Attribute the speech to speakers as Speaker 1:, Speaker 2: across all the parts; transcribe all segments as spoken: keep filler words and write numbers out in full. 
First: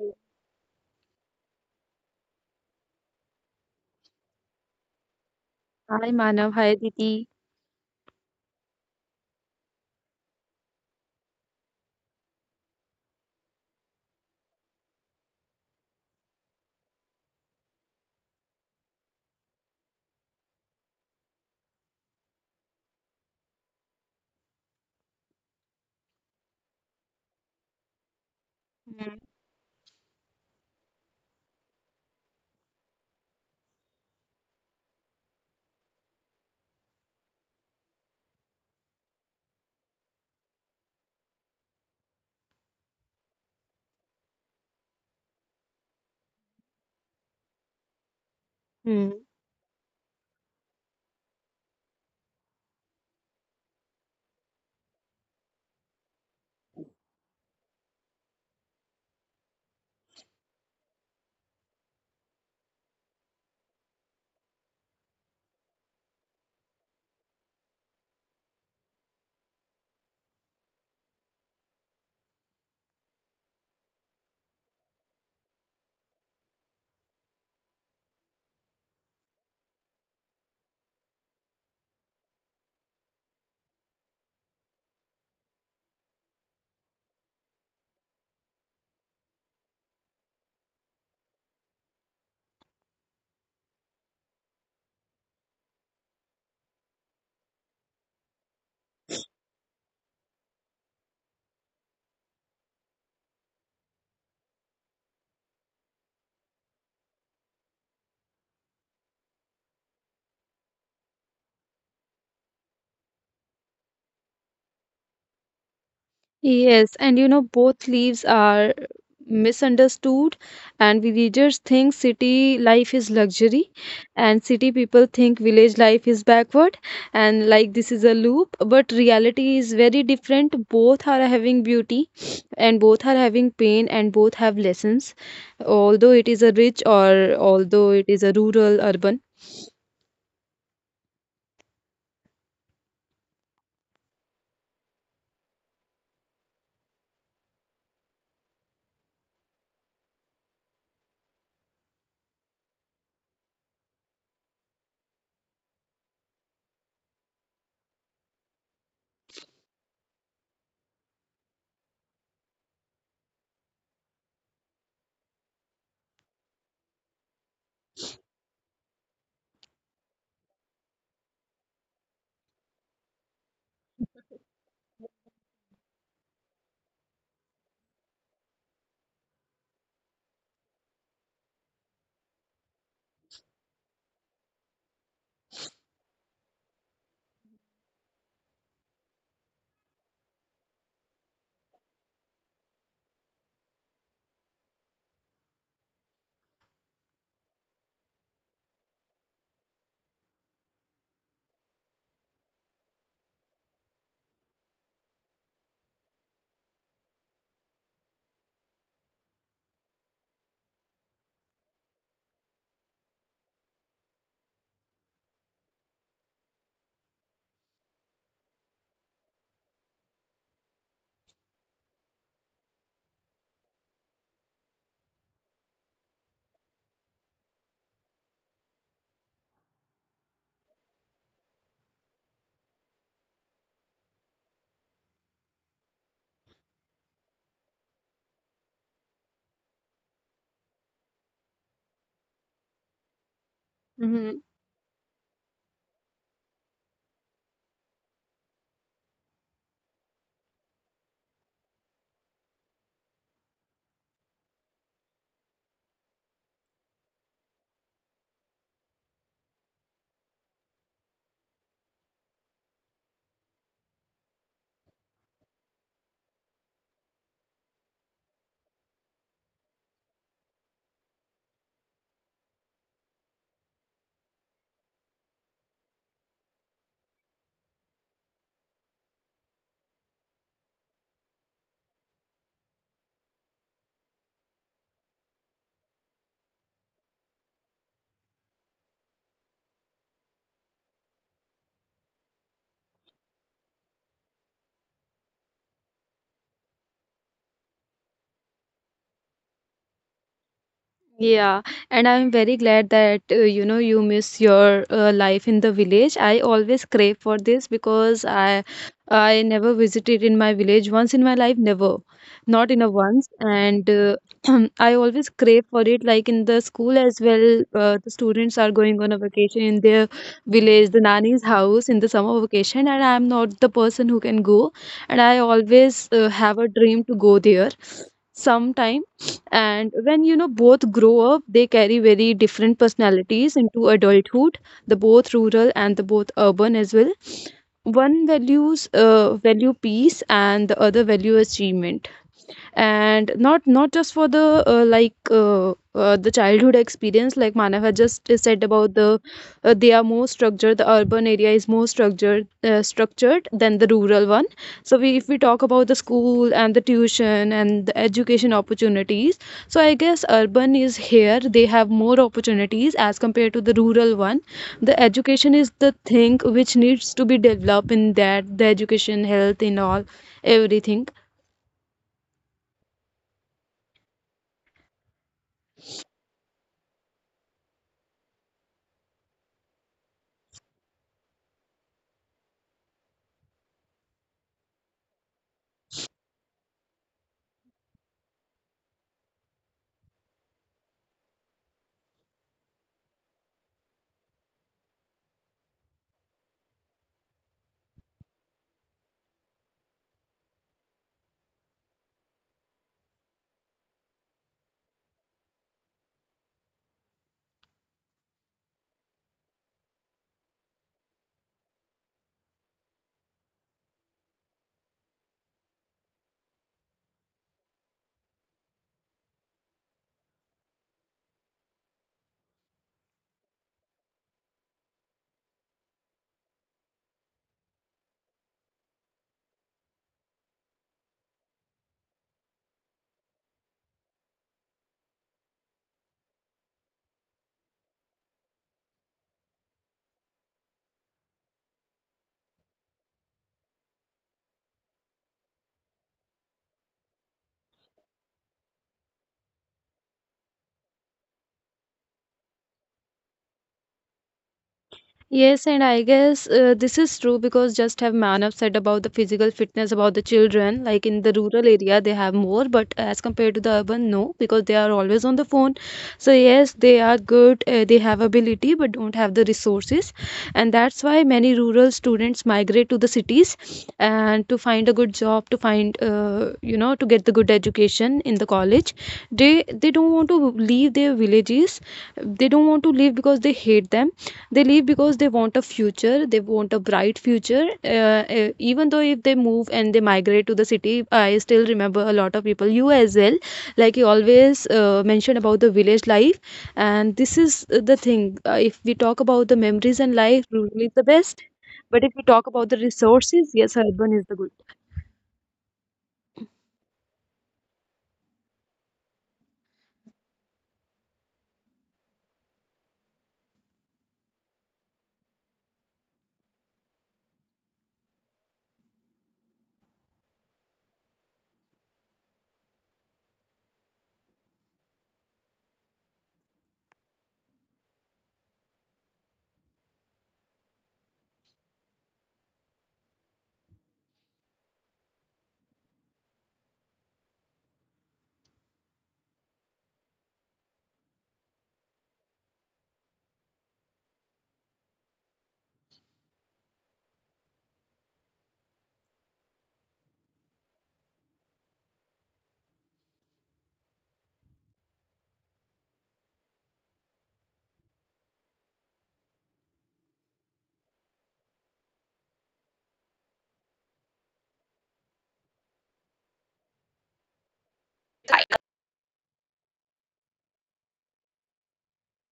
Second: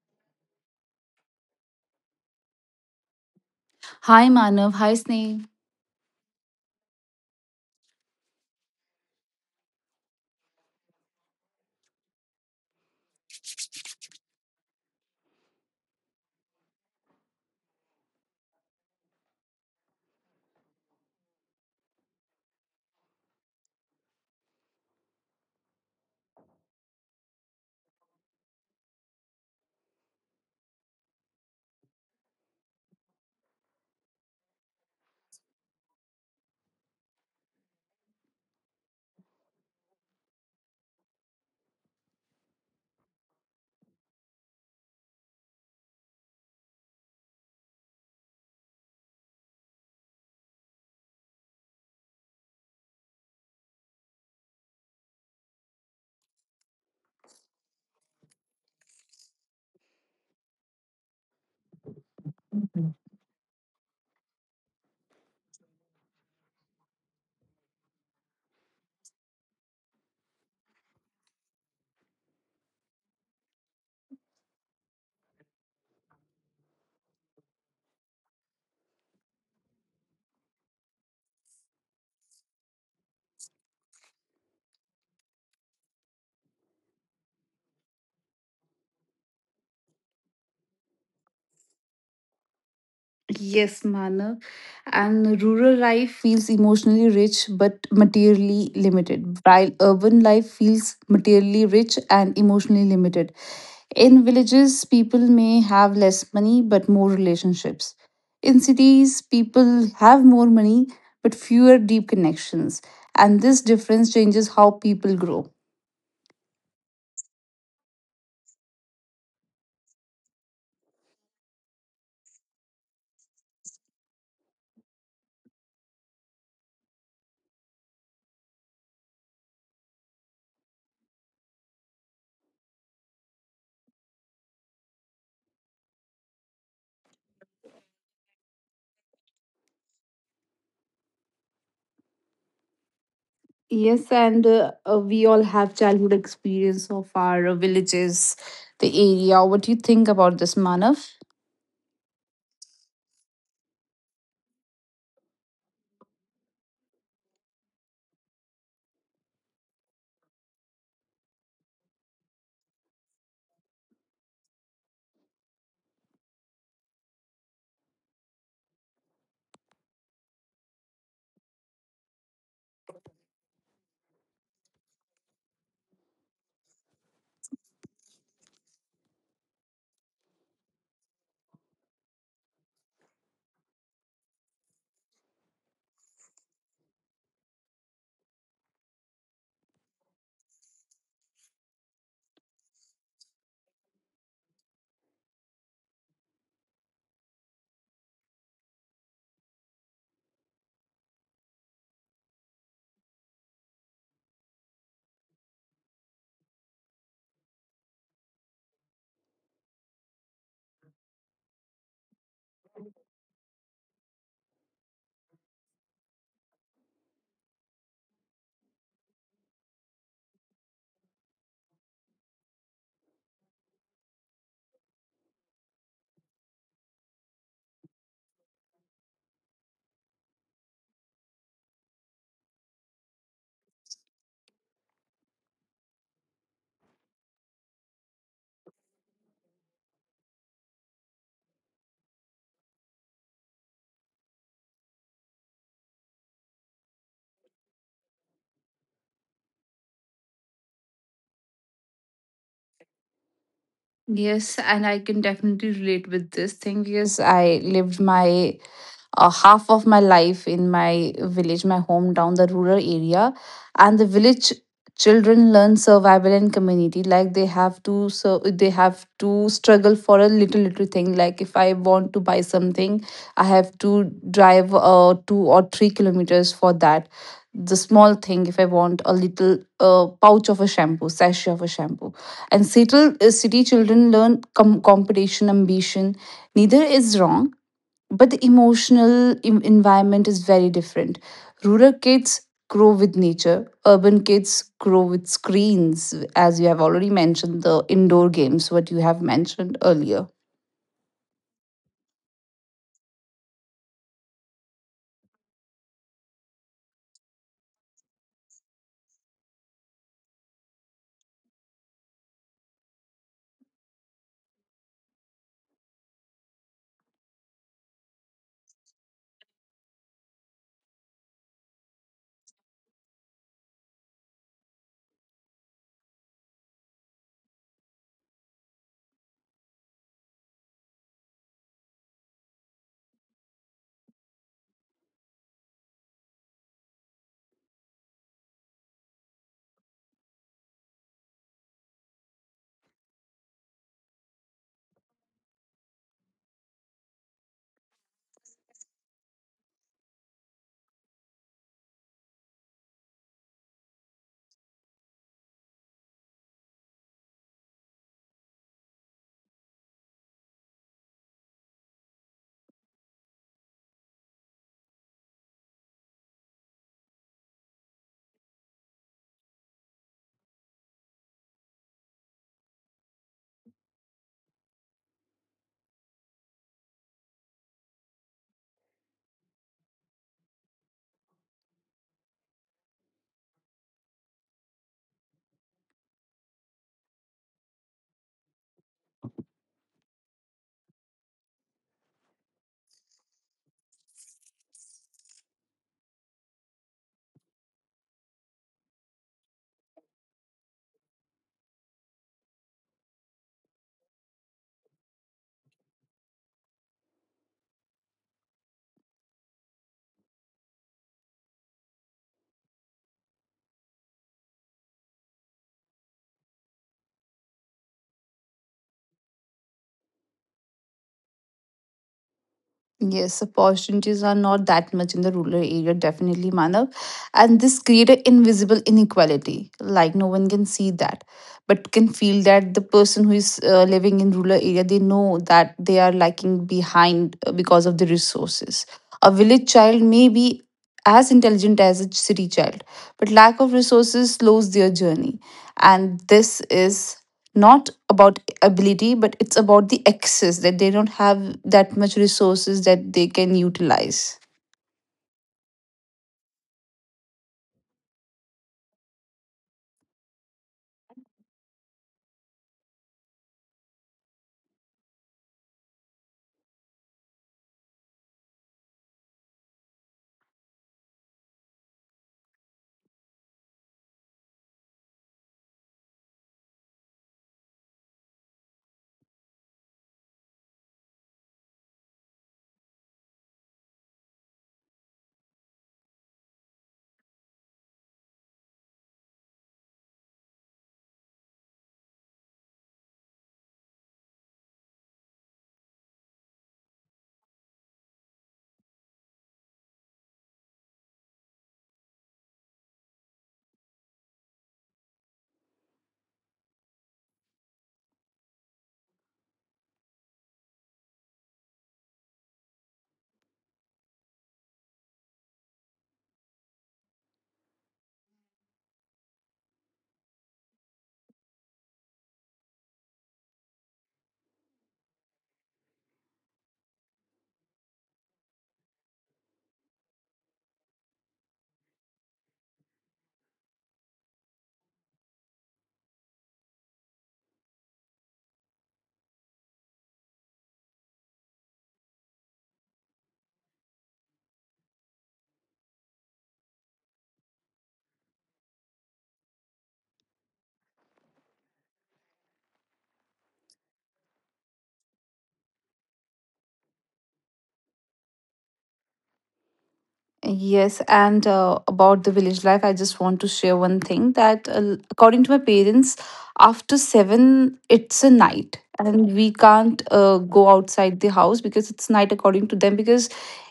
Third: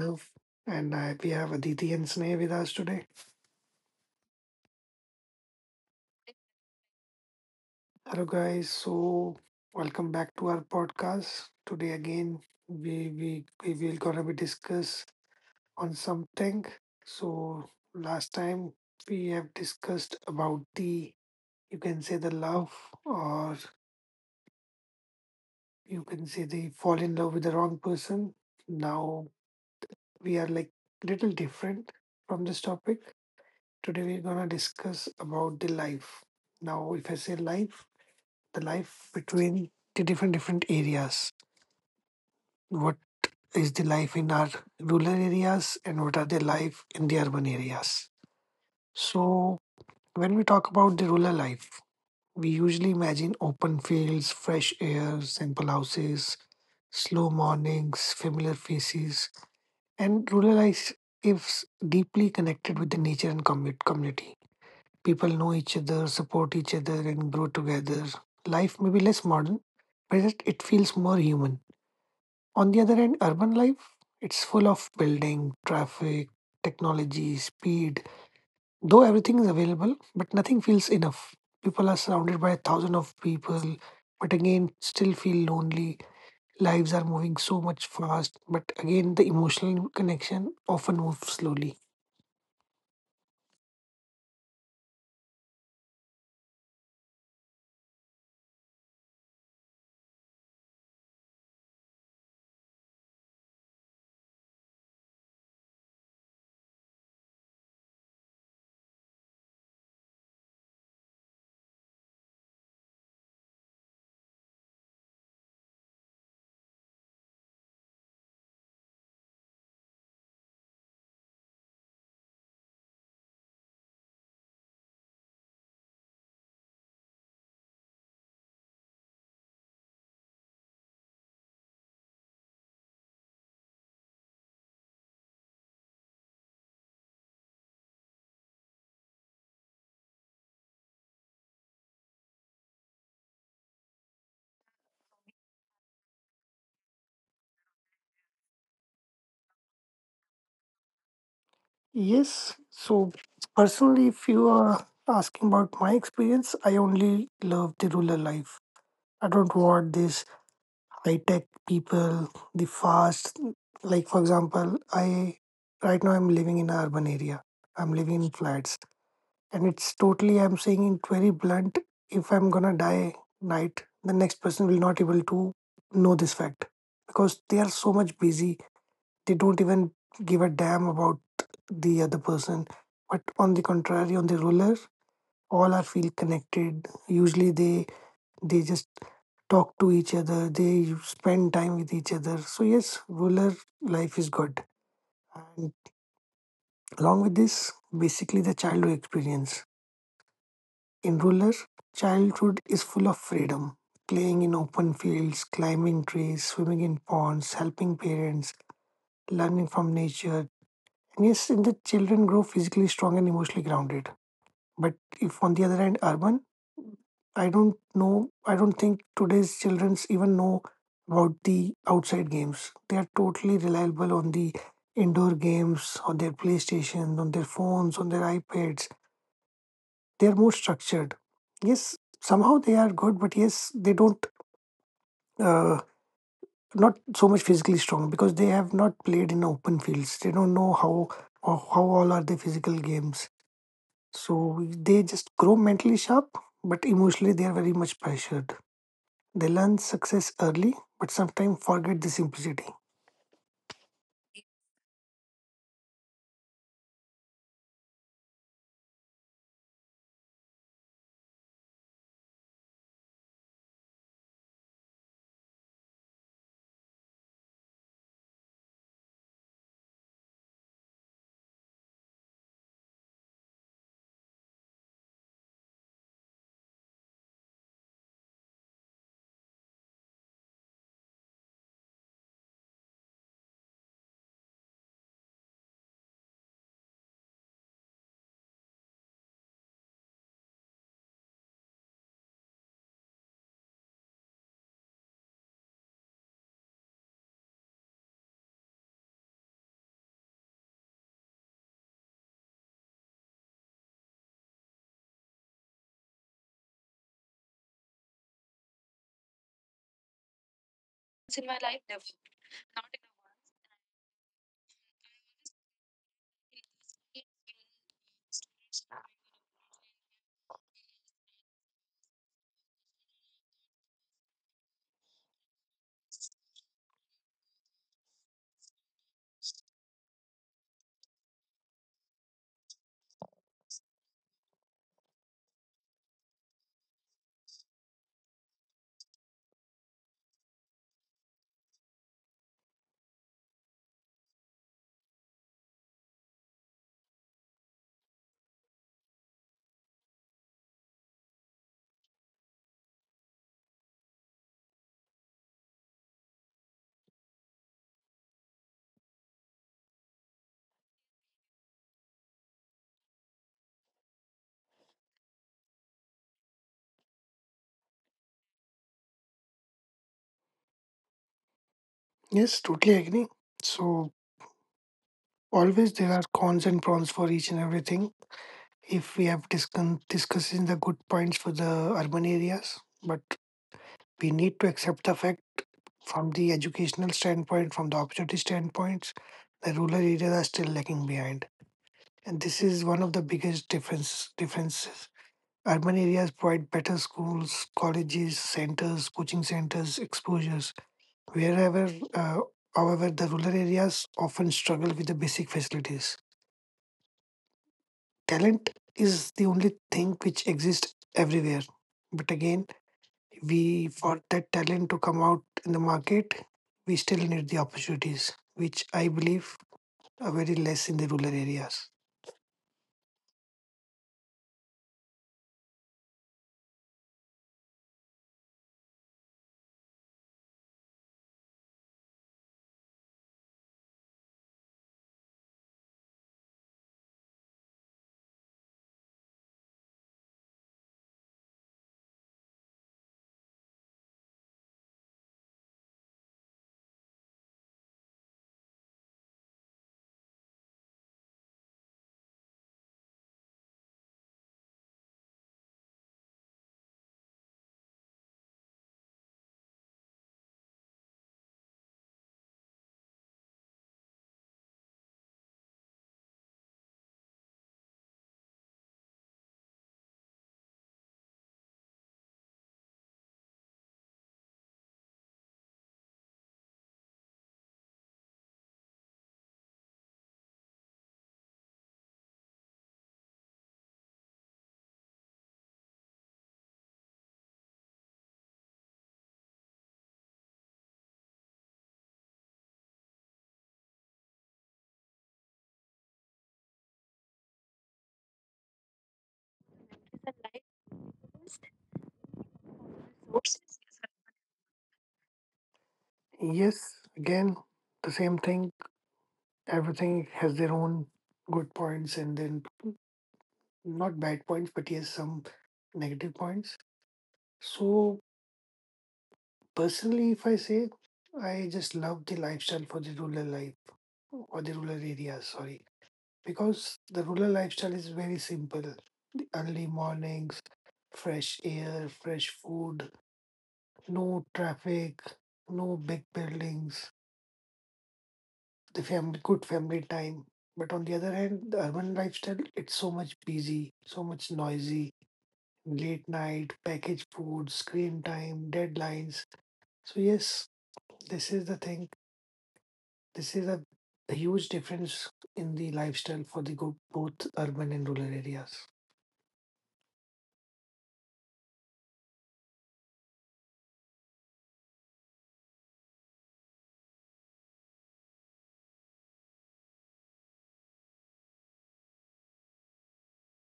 Speaker 1: Manav, and I, we have Aditi and Sneh with us today.
Speaker 2: Hi Manav, hi Sneh.
Speaker 3: hi Manav, hi Didi.
Speaker 1: Hello, guys. So, welcome back to our podcast. Today again, we we we will gonna be discuss on something. So, last time we have discussed about the you can say the love, or you can say the fall in love with the wrong person.
Speaker 3: Mhm.
Speaker 1: Now we are like little different from this topic. Today we're gonna discuss about the life. Now, if I say life, the life between the different different areas. What is the life in our rural areas and what are the life in the urban areas?
Speaker 3: Mhm.
Speaker 1: So when we talk about the rural life, we usually imagine open fields, fresh air, simple houses, slow mornings, familiar faces, and rural life is deeply connected with the nature and commu- community. People know each other, support each other, and grow together. Life may be less modern, but it it feels more human. On the other hand, urban life, it's full of building, traffic, technology, speed. Though everything is available, but nothing feels enough. People are surrounded by a thousand of people, but again, still feel lonely. Lives are moving so much fast, but again, the emotional connection often moves slowly.
Speaker 2: Yes, Manav. And rural life feels emotionally rich but materially limited, while urban life feels materially rich and emotionally limited. In villages, people may have less money but more relationships. In cities, people have more money but fewer deep connections. And this difference changes how people grow.
Speaker 3: Yes, and you know both leaves are misunderstood, and villagers think city life is luxury, and city people think village life is backward, and like this is a loop. But reality is very different. Both are having beauty, and both are having pain, and both have lessons. Although it is a rich or although it is a rural urban.
Speaker 2: Yes, and uh, uh, we all have childhood experience of our uh, villages, the area. What do you think about this, Manav?
Speaker 1: Yes. So, personally, if you are asking about my experience, I only love the rural life. I don't want this high tech people, the fast. Like, for example, I right now I'm living in an urban area. I'm living in flats, and it's totally. I'm saying it very blunt. If I'm gonna die night, the next person will not able to know this fact because they are so much busy they don't even give a damn about the other person. But on the contrary, on the ruler, all are feel connected. Usually, they they just talk to each other. They spend time with each other. So yes, ruler life is good. And along with this, basically the childhood experience in ruler childhood is full of freedom. Playing in open fields, climbing trees, swimming in ponds, helping parents, learning from nature, and yes, in the children grow physically strong and emotionally grounded. But if on the other hand, urban, I don't know, I don't think today's childrens even know about the outside games. They are totally reliable on the indoor games, on their PlayStation, on their phones, on their iPads. They are more structured. Yes, somehow they are good, but yes, they don't. Uh, not so much physically strong because they have not played in open fields. They don't know how or how all are the physical games.
Speaker 3: Mhm.
Speaker 1: So they just grow mentally sharp, but emotionally they are very much pressured. They learn success early, but sometimes forget the simplicity.
Speaker 2: Yes, and I can definitely relate with this thing because I lived my uh, half of my life in my village, my hometown, the rural area. And the village children learn survival and community. Like they have to, so they have to struggle for a little little thing. Like if I want to buy something, I have to drive uh, two or three kilometers for that. The small thing, if I want a little uh, pouch of a shampoo, sachet of a shampoo, and city, uh, city children learn com- competition, ambition. Neither is wrong, but the emotional em- environment is very different. Rural kids grow with nature, urban kids grow with screens, as you have already mentioned, the indoor games, what you have mentioned earlier.
Speaker 3: Yeah, and I'm very glad that uh, you know you miss your uh, life in the village. I always crave for this because I I never visited in my village once in my life, never, not in a once. And uh, I always crave for it. Like in the school as well, uh, the students are going on a vacation in their village, the nanny's house in the summer vacation, and I'm not the person who can go. And I always uh, have a dream to go there sometime. And when you know both grow up, they carry very different personalities into adulthood, the both rural and the both urban as well. One values uh, value peace and the other value achievement. And not not just for the uh, like uh, uh, the childhood experience like Manav had just said about the uh, they are more structured. The urban area is more structured, uh, structured than the rural one. So we, if we talk about the school and the tuition and the education opportunities, so I guess urban is here, they have more opportunities as compared to the rural one. The education is the thing which needs to be developed in that, the education, health, in all everything.
Speaker 1: Yes, totally agree. So always there are cons and pros for each and everything. If we have discuss discussing the good points for the urban areas, but we need to accept the fact from the educational standpoint, from the opportunity standpoints, the rural areas are still lagging behind. And this is one of the biggest difference differences. Urban areas provide better schools, colleges, centers, coaching centers, exposures. Wherever, uh, however, the rural areas often struggle with the basic facilities. Talent is the only thing which exists everywhere. But again, we for that talent to come out in the market, we still need the opportunities, which I believe are very less in the rural areas.
Speaker 2: Yes, opportunities are not that much in the rural area, definitely, Manav. And this create an invisible inequality. Like no one can see that, but can feel that the person who is uh, living in rural area, they know that they are lagging behind uh, because of the resources. A village child may be as intelligent as a city child, but lack of resources slows their journey. And this is not about ability, but it's about the excess that they don't have that much resources that they can utilize.
Speaker 3: Yes, and I guess uh, this is true because just have man Manav said about the physical fitness about the children, like in the rural area they have more, but as compared to the urban, no, because they are always on the phone. So yes, they are good, uh, they have ability, but don't have the resources, and that's why many rural students migrate to the cities and to find a good job, to find, uh, you know, to get the good education in the college. They they don't want to leave their villages, they don't want to leave because they hate them. They leave because they want a future, they want a bright future. Uh, uh, even though if they move and they migrate to the city, I still remember a lot of people, you as well, like you always uh, mentioned about the village life. And this is uh, the thing. Uh, if we talk about the memories and life, rural is the best, but if we talk about the resources, yes, urban is the good.
Speaker 1: Yes, again, the same thing. Everything has their own good points and then not bad points, but yes, some negative points. So personally, if I say, I just love the lifestyle for the rural life or the rural area, sorry, because the rural lifestyle is very simple. The early mornings, fresh air, fresh food, no traffic, no big buildings, the family, good family time. But on the other hand, the urban lifestyle, it's so much busy, so much noisy, late night, packaged food, screen time, deadlines. So, yes, this is the thing. This is a, a huge difference in the lifestyle for the go- both urban and rural areas.
Speaker 2: Yes, and uh, about the village life, I just want to share one thing that, uh, according to my parents, after seven, it's a night, and we can't uh, go outside the house because it's night, according to them. Because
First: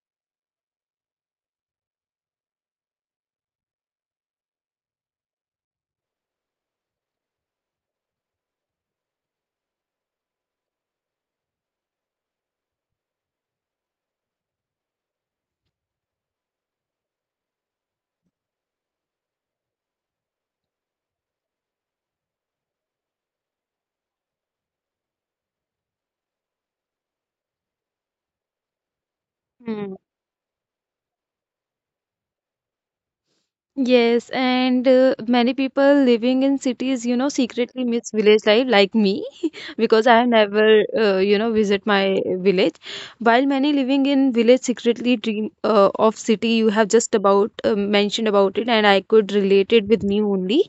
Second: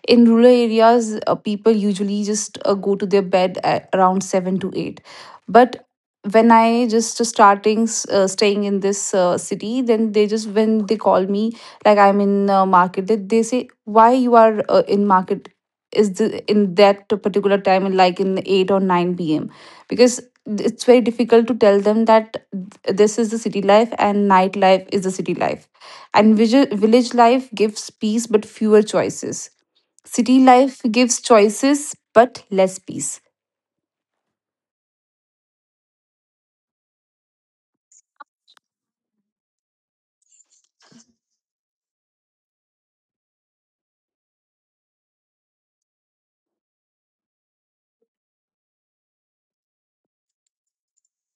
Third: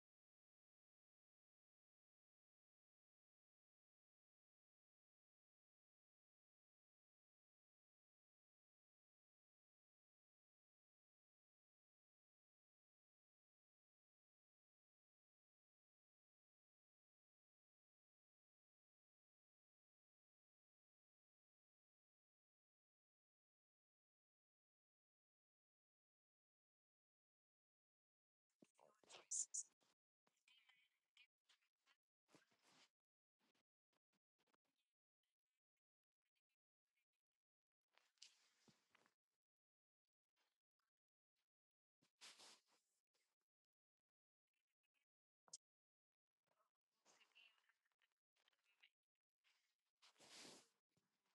Speaker 2: in rural areas, uh, people usually just uh, go to their bed at around seven to eight. But when I just starting uh, staying in this uh, city, then they just when they call me like I'm in uh, market, they, they say why you are uh, in market is the, in that particular time in like in eight or nine p m, because it's very difficult to tell them that this is the city life and nightlife is the city life. And village, village life gives peace but fewer choices, city
Speaker 3: Hmm.
Speaker 2: life gives choices but less peace.
Speaker 3: Yes, and uh, many people living in cities, you know, secretly miss village life, like me, because I have never, uh, you know, visit my village. While many living in village secretly dream uh, of city, you have just about uh, mentioned about it, and I could relate it with me only.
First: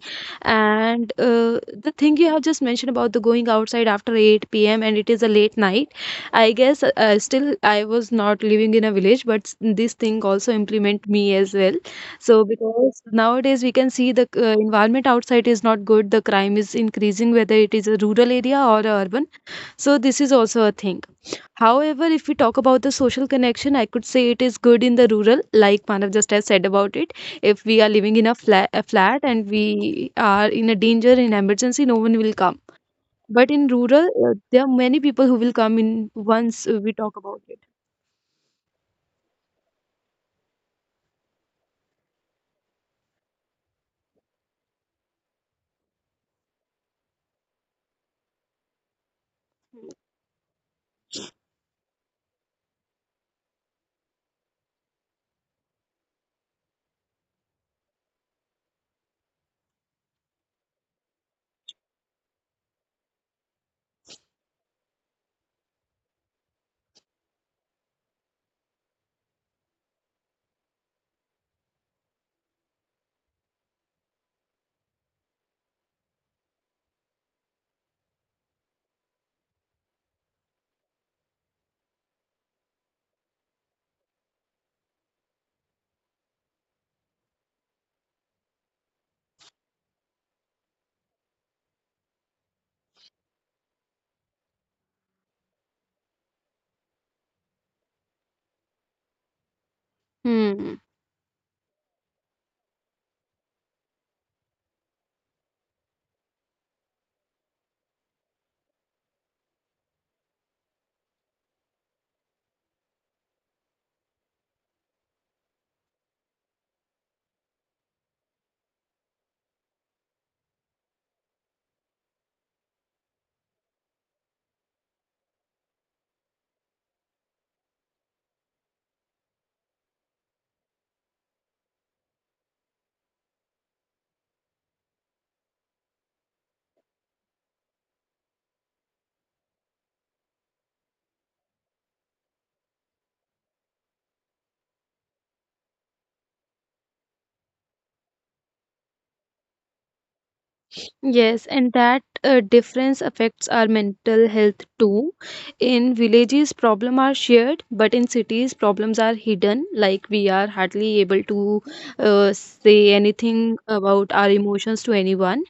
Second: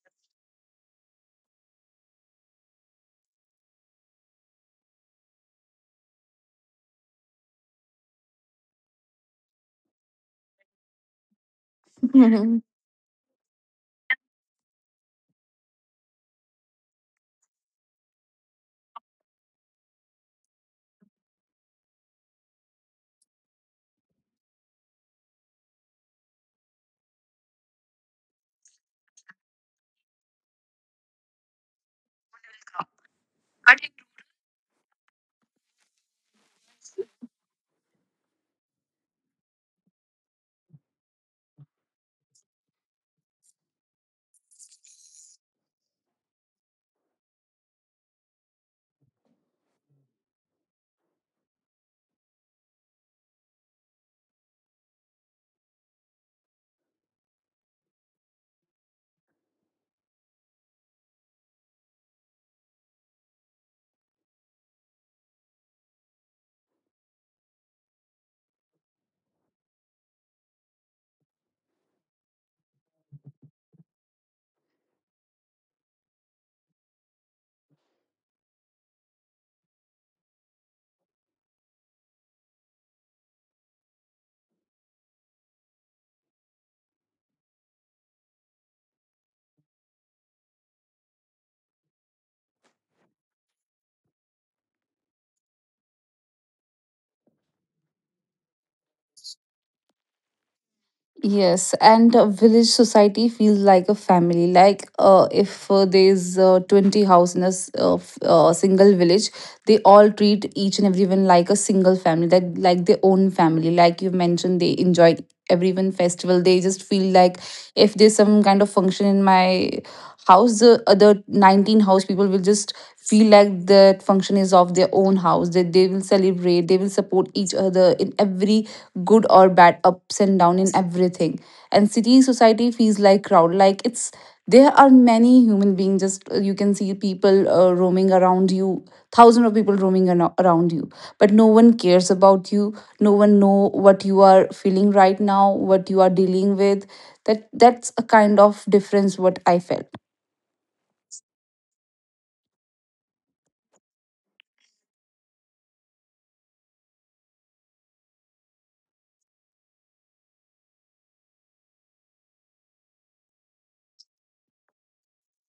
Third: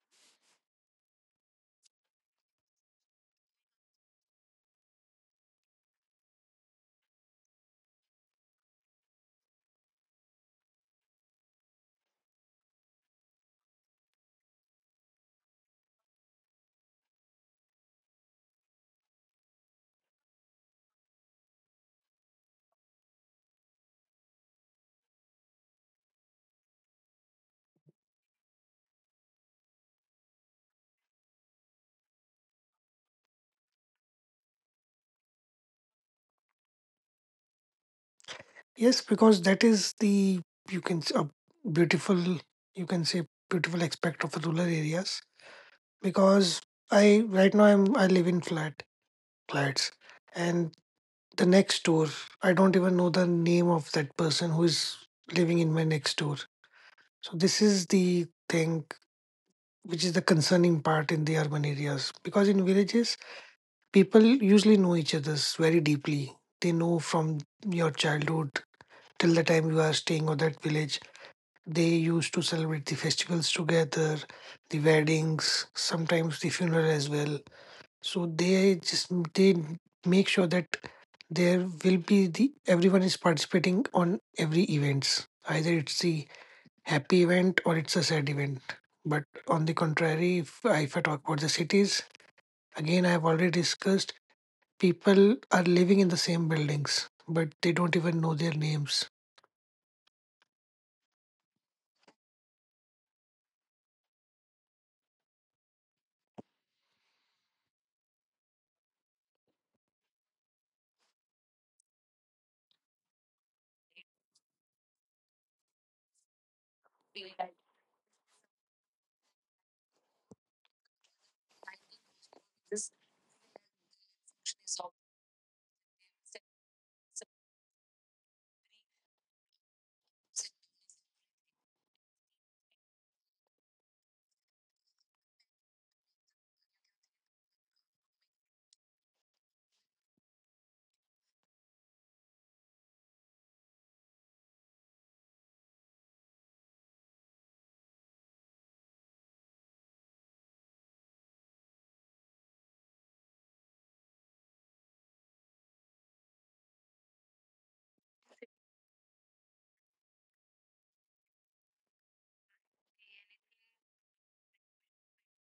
Speaker 3: And uh, the thing you have just mentioned about the going outside after eight p m and it is a late night. I guess uh, still I was not living in a village, but s- this thing also implement me as well. So, because nowadays we can see the uh, environment outside is not good, the crime is increasing, whether it is a rural area or a urban. So, this is also a thing. However, if we talk about the social connection, I could say it is good in the rural, like Manav just has said about it. If we are living in a flat, a flat and we are in a danger, in emergency, no one will come. But in rural, uh, there are many people who will come in once uh, we talk about it.
Speaker 1: Yes, because that is the, you can, s- a beautiful, you can say, beautiful aspect of rural areas. Because I, right now, I'm, I live in flat, flats. And the next door, I don't even know the name of that person who is living in my next door. So this is the thing which is the concerning part in the urban areas because in villages people usually know each other's very deeply. They know from your childhood till the time you are staying on that village. They used to celebrate the festivals together, the weddings, sometimes the funeral as well. So they just they make sure that there will be the everyone is participating on every events. Either it's the happy event or it's a sad event. But on the contrary, if, if I talk about the cities, again, I have already discussed people are living in the same buildings, but they don't even know their names.
Speaker 3: Hmm.
Speaker 2: Yes, and a village society feels like a family. Like, uh, if uh, there's uh, twenty house in a s- uh, f- uh, single village, they all treat each and everyone like a single family, that like their own family. Like you mentioned, they enjoy everyone festival. They just feel like if there's some kind of function in my house, the other nineteen house people will just feel like that function is of their own house, that they will celebrate, they will support each other in every good or bad, ups and down, in everything. And city society feels like crowd, like it's there are many human beings, just uh, you can see people uh, roaming around you, thousands of people roaming ano- around you, but no one cares about you, no one know what you are feeling right now, what you are dealing with. That that's a kind of difference what I felt.
Speaker 3: Yes, and that uh, difference affects our mental health too. In villages, problems are shared, but in cities, problems are hidden. Like we are hardly able to uh, say anything about our emotions to anyone.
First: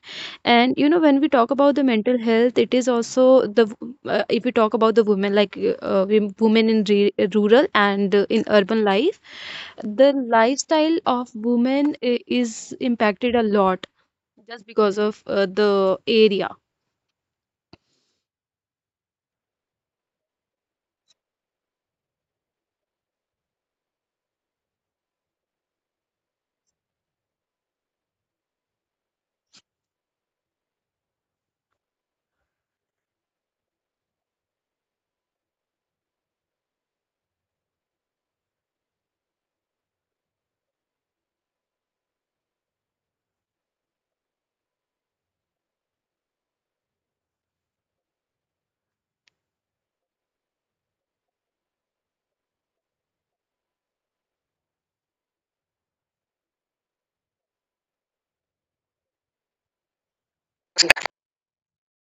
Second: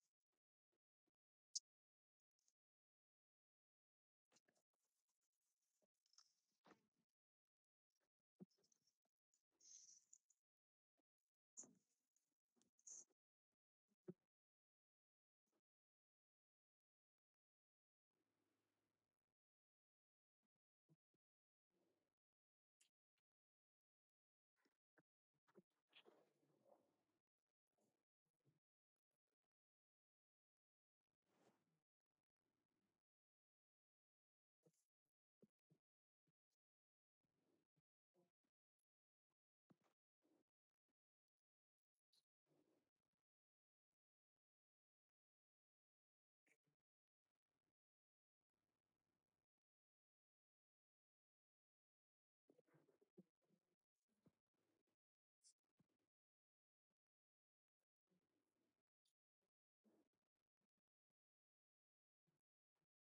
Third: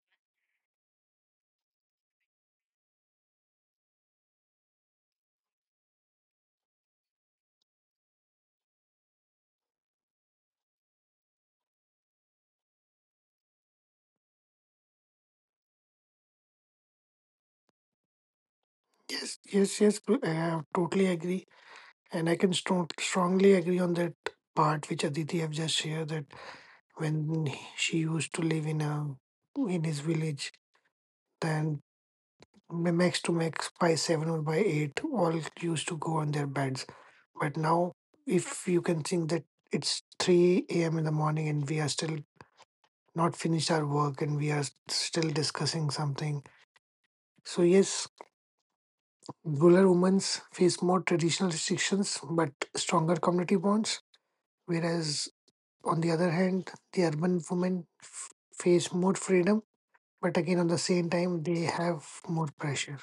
Speaker 3: And you know, when we talk about the mental health, it is also the w- uh, if we talk about the women, like uh, uh, wom- women in re rural and uh, in urban life, the lifestyle of women i- is impacted a lot just because of uh, the area.
Speaker 1: Yes, yes, yes. Bro, I totally agree, and I can strong, strongly agree on that part which Aditi have just shared that when he- she used to live in a in his village, then ma- max to max by seven or by eight, all used to go on their beds. But now, if you can think that it's three a m in the morning and we are still not finished our work and we are s- still discussing something. So, yes, rural women face more traditional restrictions but stronger community bonds. Whereas, on the other hand, the urban women f- face more freedom, but again, on the same time, they have more pressure.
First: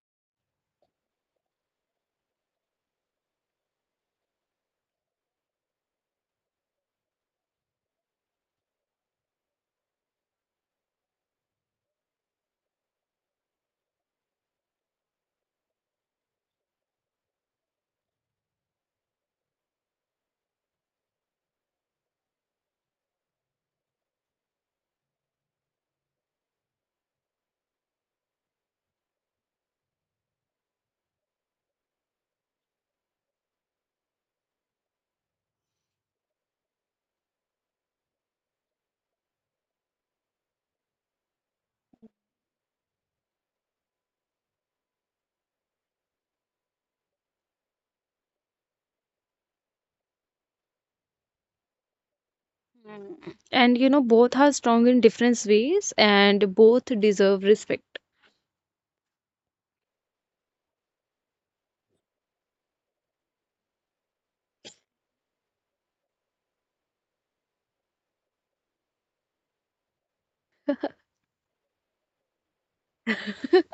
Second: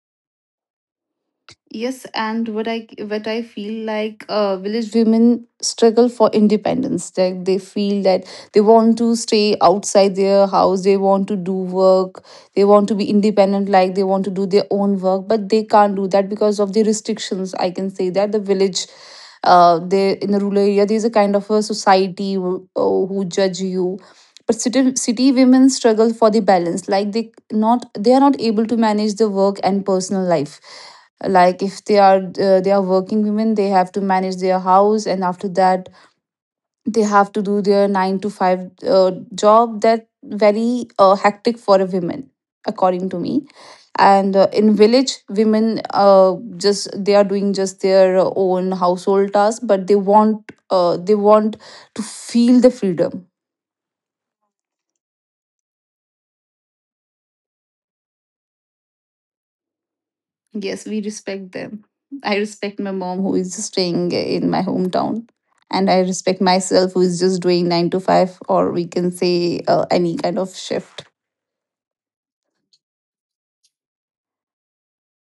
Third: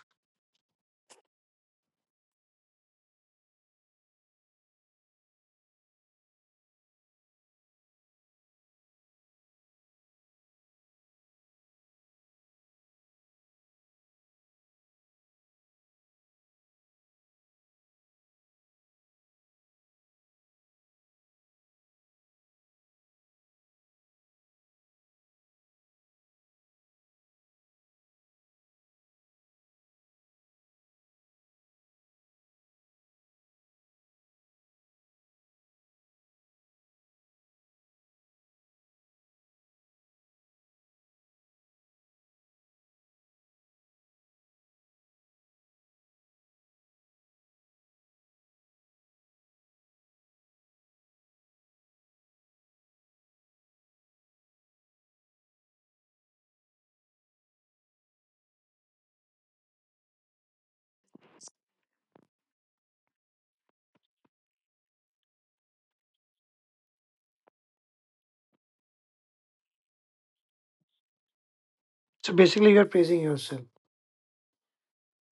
Speaker 2: Yes, and what I what I feel like uh, village women struggle for independence. Like they feel that they want to stay outside their house, they want to do work, they want to be independent. Like they want to do their own work, but they can't do that because of the restrictions. I can say that the village, uh, they in the rural area, there is a kind of a society who, uh, who judge you. But city, city women struggle for the balance. Like they not they are not able to manage the work and personal life. Like if they are uh, they are working women, they have to manage their house, and after that they have to do their nine to five uh, job, that very uh, hectic for a woman, according to me. And uh, in village women, uh, just they are doing just their own household tasks, but they want uh, they want to feel the freedom.
Speaker 3: Mm. And you know both are strong in different ways and both deserve respect.
Speaker 2: Yes, we respect them. I respect my mom who is staying in my hometown. And I respect myself who is just doing nine to five, or we can say uh, any kind of shift.
Speaker 1: So basically, you're praising yourself.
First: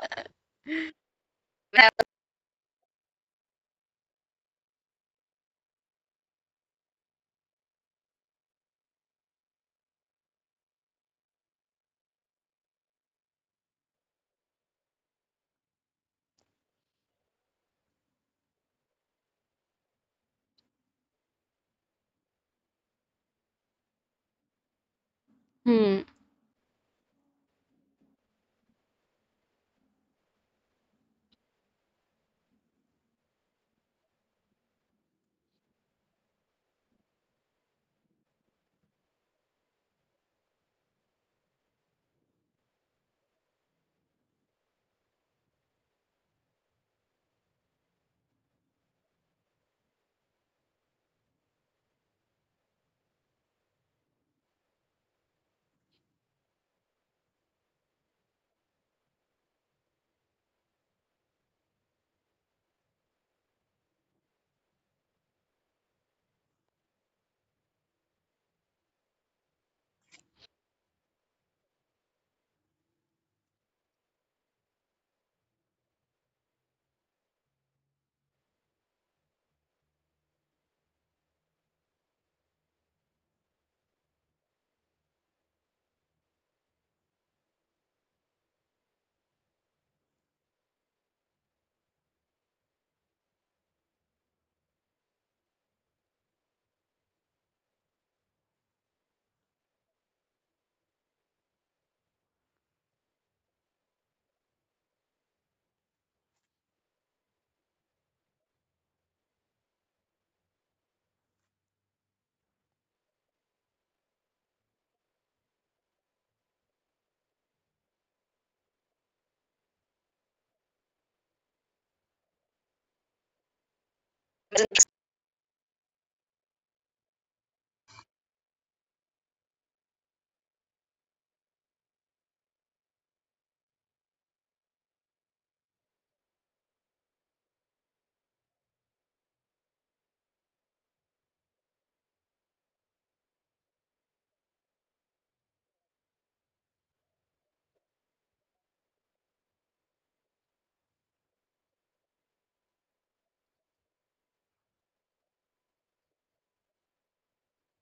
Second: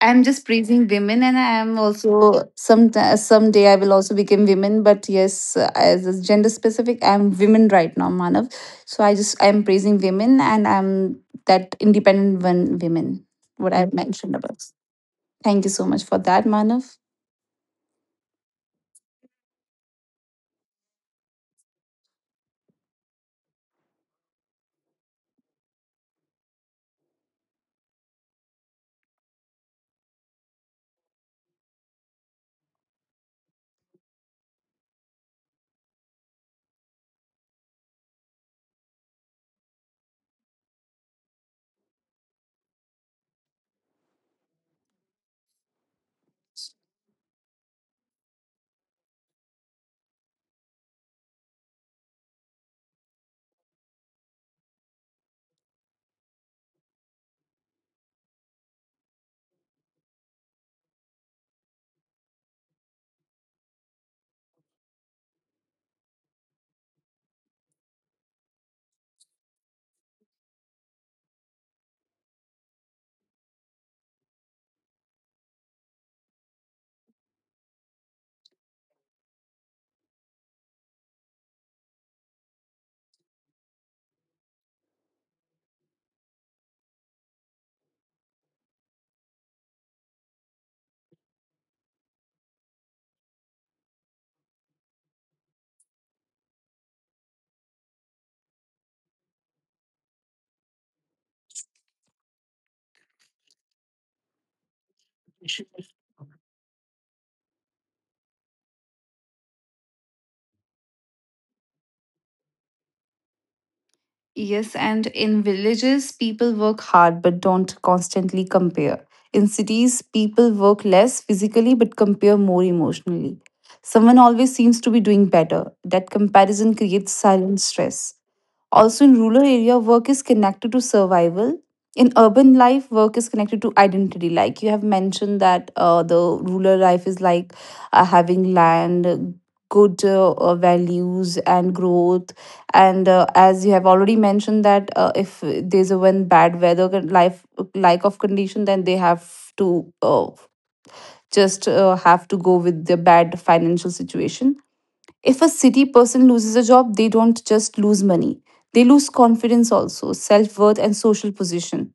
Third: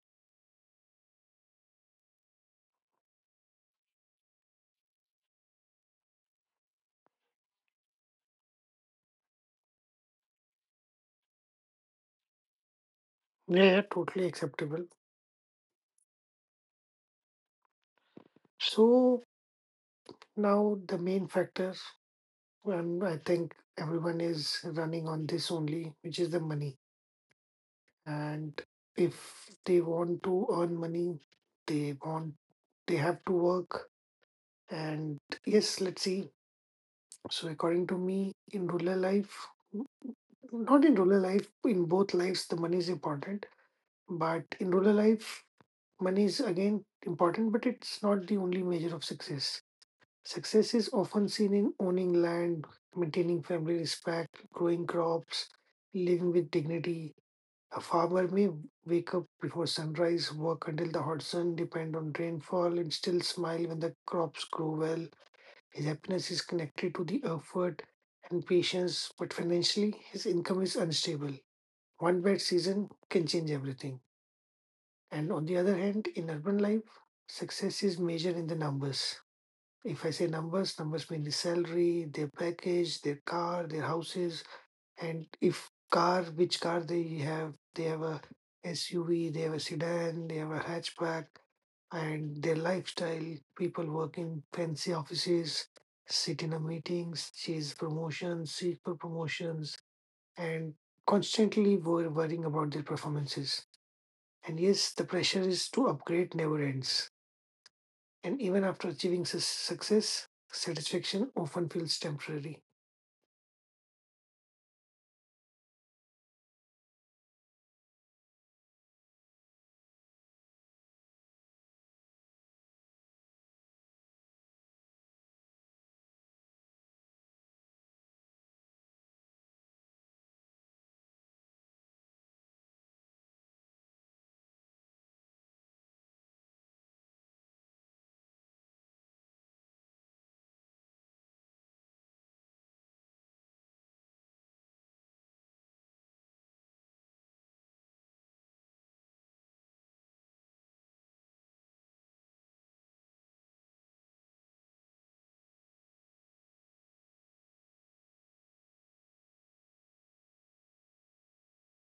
Speaker 2: I'm just praising women, and I am also some someday I will also become women. But yes, uh, as a gender specific, I'm women right now, Manav. So I just I'm praising women, and I'm that independent one women.
Speaker 1: Yeah,
Speaker 2: What
Speaker 1: yeah,
Speaker 2: I
Speaker 1: totally
Speaker 2: mentioned about.
Speaker 1: acceptable.
Speaker 2: Thank you so much for that, Manav.
Speaker 1: So now the main factor. And I think everyone is running on this only, which is the
Speaker 3: Hmm.
Speaker 1: money. And if they want to earn money, they want they have to work. And yes, let's see. So according to me, in rural life, not in rural life, in both lives, the money is important. But in rural life, money is again important, but it's not the only measure of success. Success is often seen in owning land, maintaining family respect, growing crops, living with dignity. A farmer may wake up before sunrise, work until the hot sun, depend on rainfall, and still smile when the crops grow well. His happiness is connected to the effort and patience, but financially, his income is unstable. One bad season can change everything. And on the other hand, in urban life, success is measured in the numbers if I say numbers, numbers mean the salary, their package, their car, their houses, and if car, which car they have, they have a S U V, they have a sedan, they have a hatchback, and their lifestyle. People work in fancy offices, sit in a meetings, chase promotions, seek for promotions, and constantly wor- worrying about their performances. And yes, the pressure is to upgrade never ends. And even after achieving su- success, satisfaction often feels temporary.
Speaker 2: Yes, and in villages, people work hard but don't constantly compare. In cities, people work less physically but compare more emotionally. Someone always seems to be doing better. That comparison creates silent stress. Also, in rural area, work is connected to survival. In urban life, work is connected to identity. Like you have mentioned that uh, the rural life is like uh, having land, uh, good uh, uh, values, and growth. And uh, as you have already mentioned that uh, if there's a one bad weather con- life like of condition, then they have to uh, just uh, have to go with the bad financial situation. If a city person loses a job, they don't just lose money, they lose confidence also, self worth, and social position.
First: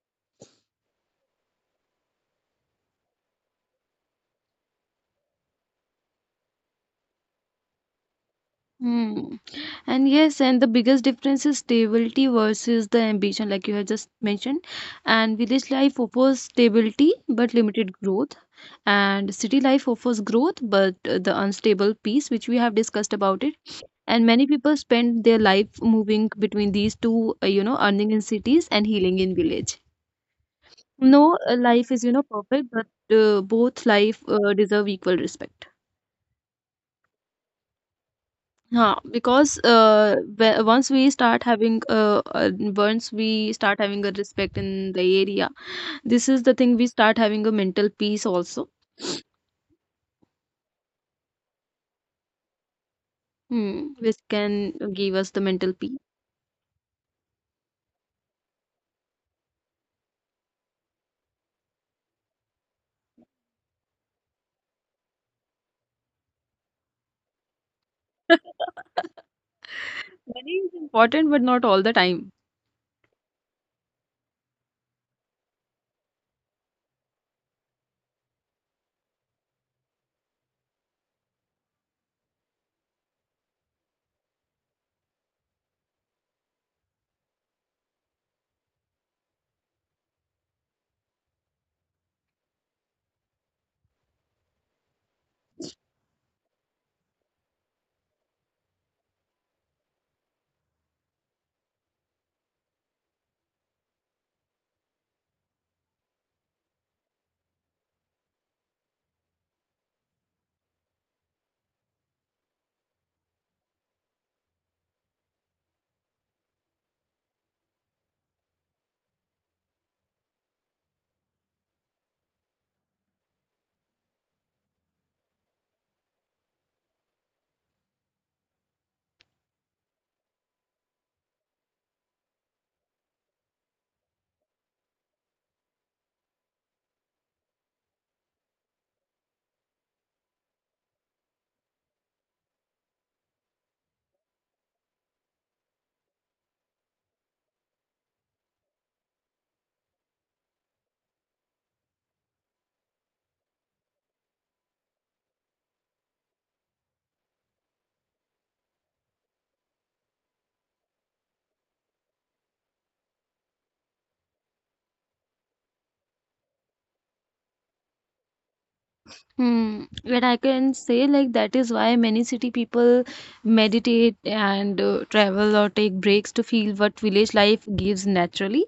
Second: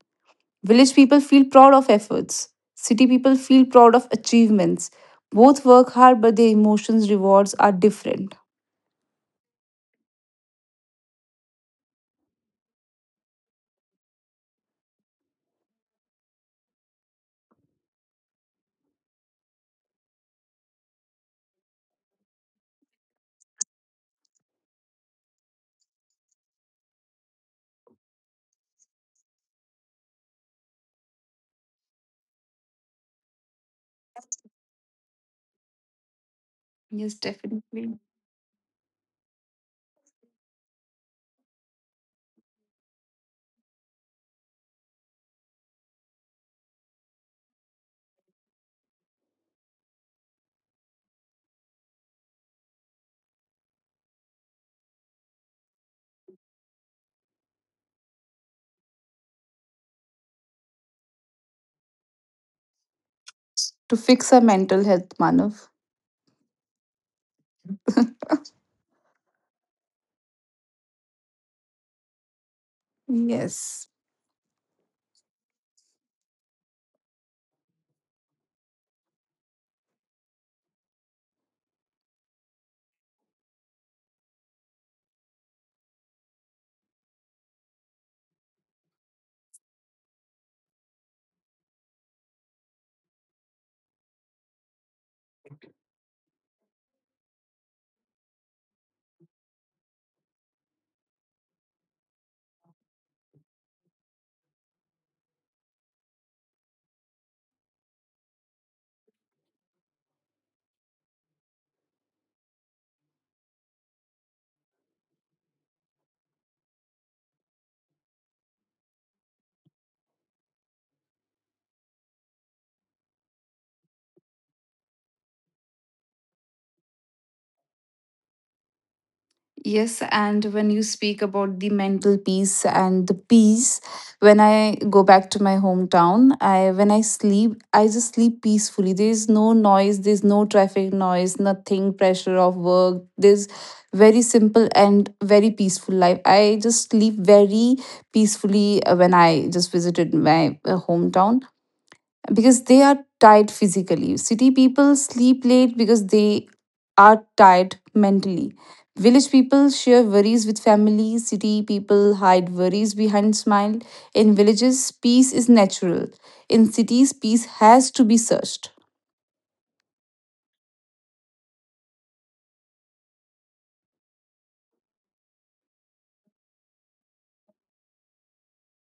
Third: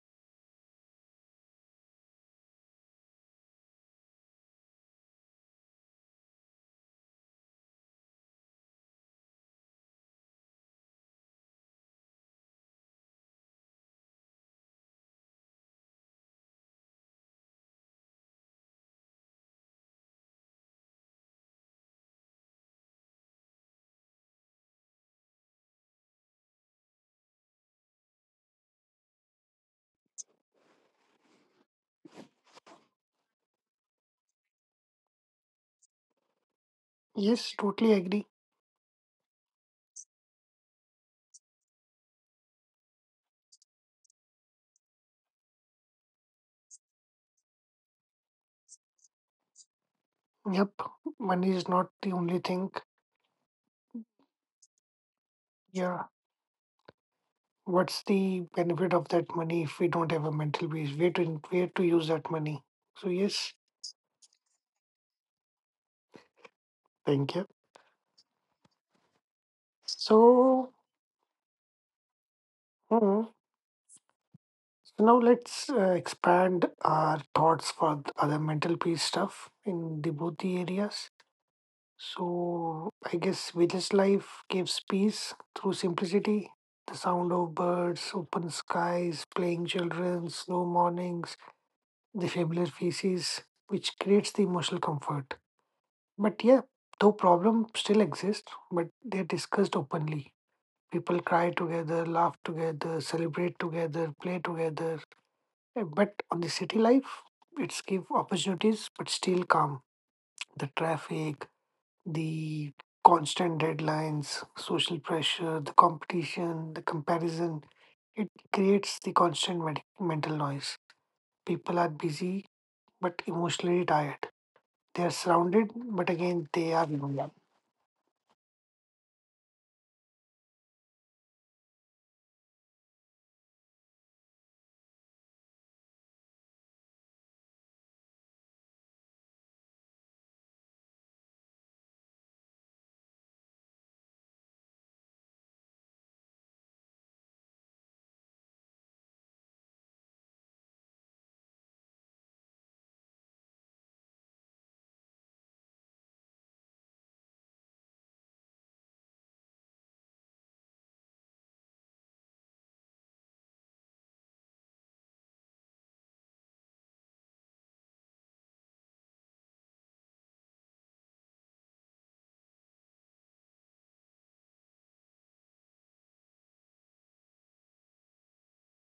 Speaker 2: Village people feel proud of efforts, city people feel proud of achievements. Both work hard, but their emotions, rewards are different.
Speaker 3: Hmm. And yes, and the biggest difference is stability versus the ambition, like you had just mentioned. And village life offers stability but limited growth, and city life offers growth but uh, the unstable peace, which we have discussed about it. And many people spend their life moving between these two. Uh, you know, earning in cities and healing in village. No, uh, life is, you know, perfect, but uh, both life uh, deserve equal respect.
Speaker 2: Yes,
Speaker 1: Yes, totally
Speaker 2: definitely.
Speaker 1: agree.
Speaker 3: Yeah, because uh, whe- once we start having uh, uh, once we start having a respect in the area, this is the thing, we start having a mental peace also.
Speaker 1: Yep, money is not the only thing.
Speaker 3: Hmm, which can give us the mental
Speaker 1: Yeah,
Speaker 3: peace.
Speaker 1: what's the benefit of that money if we don't have a mental base? Where to where to use that money? So yes,
Speaker 2: To fix our mental health, Manav.
Speaker 1: thank you. So
Speaker 3: Money is important, but not all the time.
Speaker 1: mm,
Speaker 2: Yes.
Speaker 1: now let's uh, expand our thoughts for the other mental peace stuff in the both the areas. So I guess village life gives peace through simplicity. The sound of birds, open skies, playing children, slow mornings, the familiar faces, which creates the emotional comfort. But yeah, though problems still exist, but they're discussed openly. People cry together, laugh together, celebrate together, play together. Eh, But on the city life, it's give opportunities but still calm. The traffic, the constant deadlines, social pressure, the competition, the comparison, it creates the constant med- mental noise. People are busy but emotionally tired. They are surrounded, but again, they are alone.
Speaker 2: Yes, and when you speak about the mental peace and the peace, when I go back to my hometown, I when I sleep, I just sleep peacefully. There is no noise, there's no traffic noise, nothing pressure of work. There's very simple and very peaceful life. I just sleep very peacefully uh, when I just visited my uh, hometown because they are tired physically. City people sleep late because they are tired mentally. Village people share worries with family. City people hide worries behind smile. In villages, peace is natural. In cities, peace has to be searched.
Speaker 3: Hmm. But I can say, like, that is why many city people meditate and uh, travel or take breaks to feel what village life gives naturally.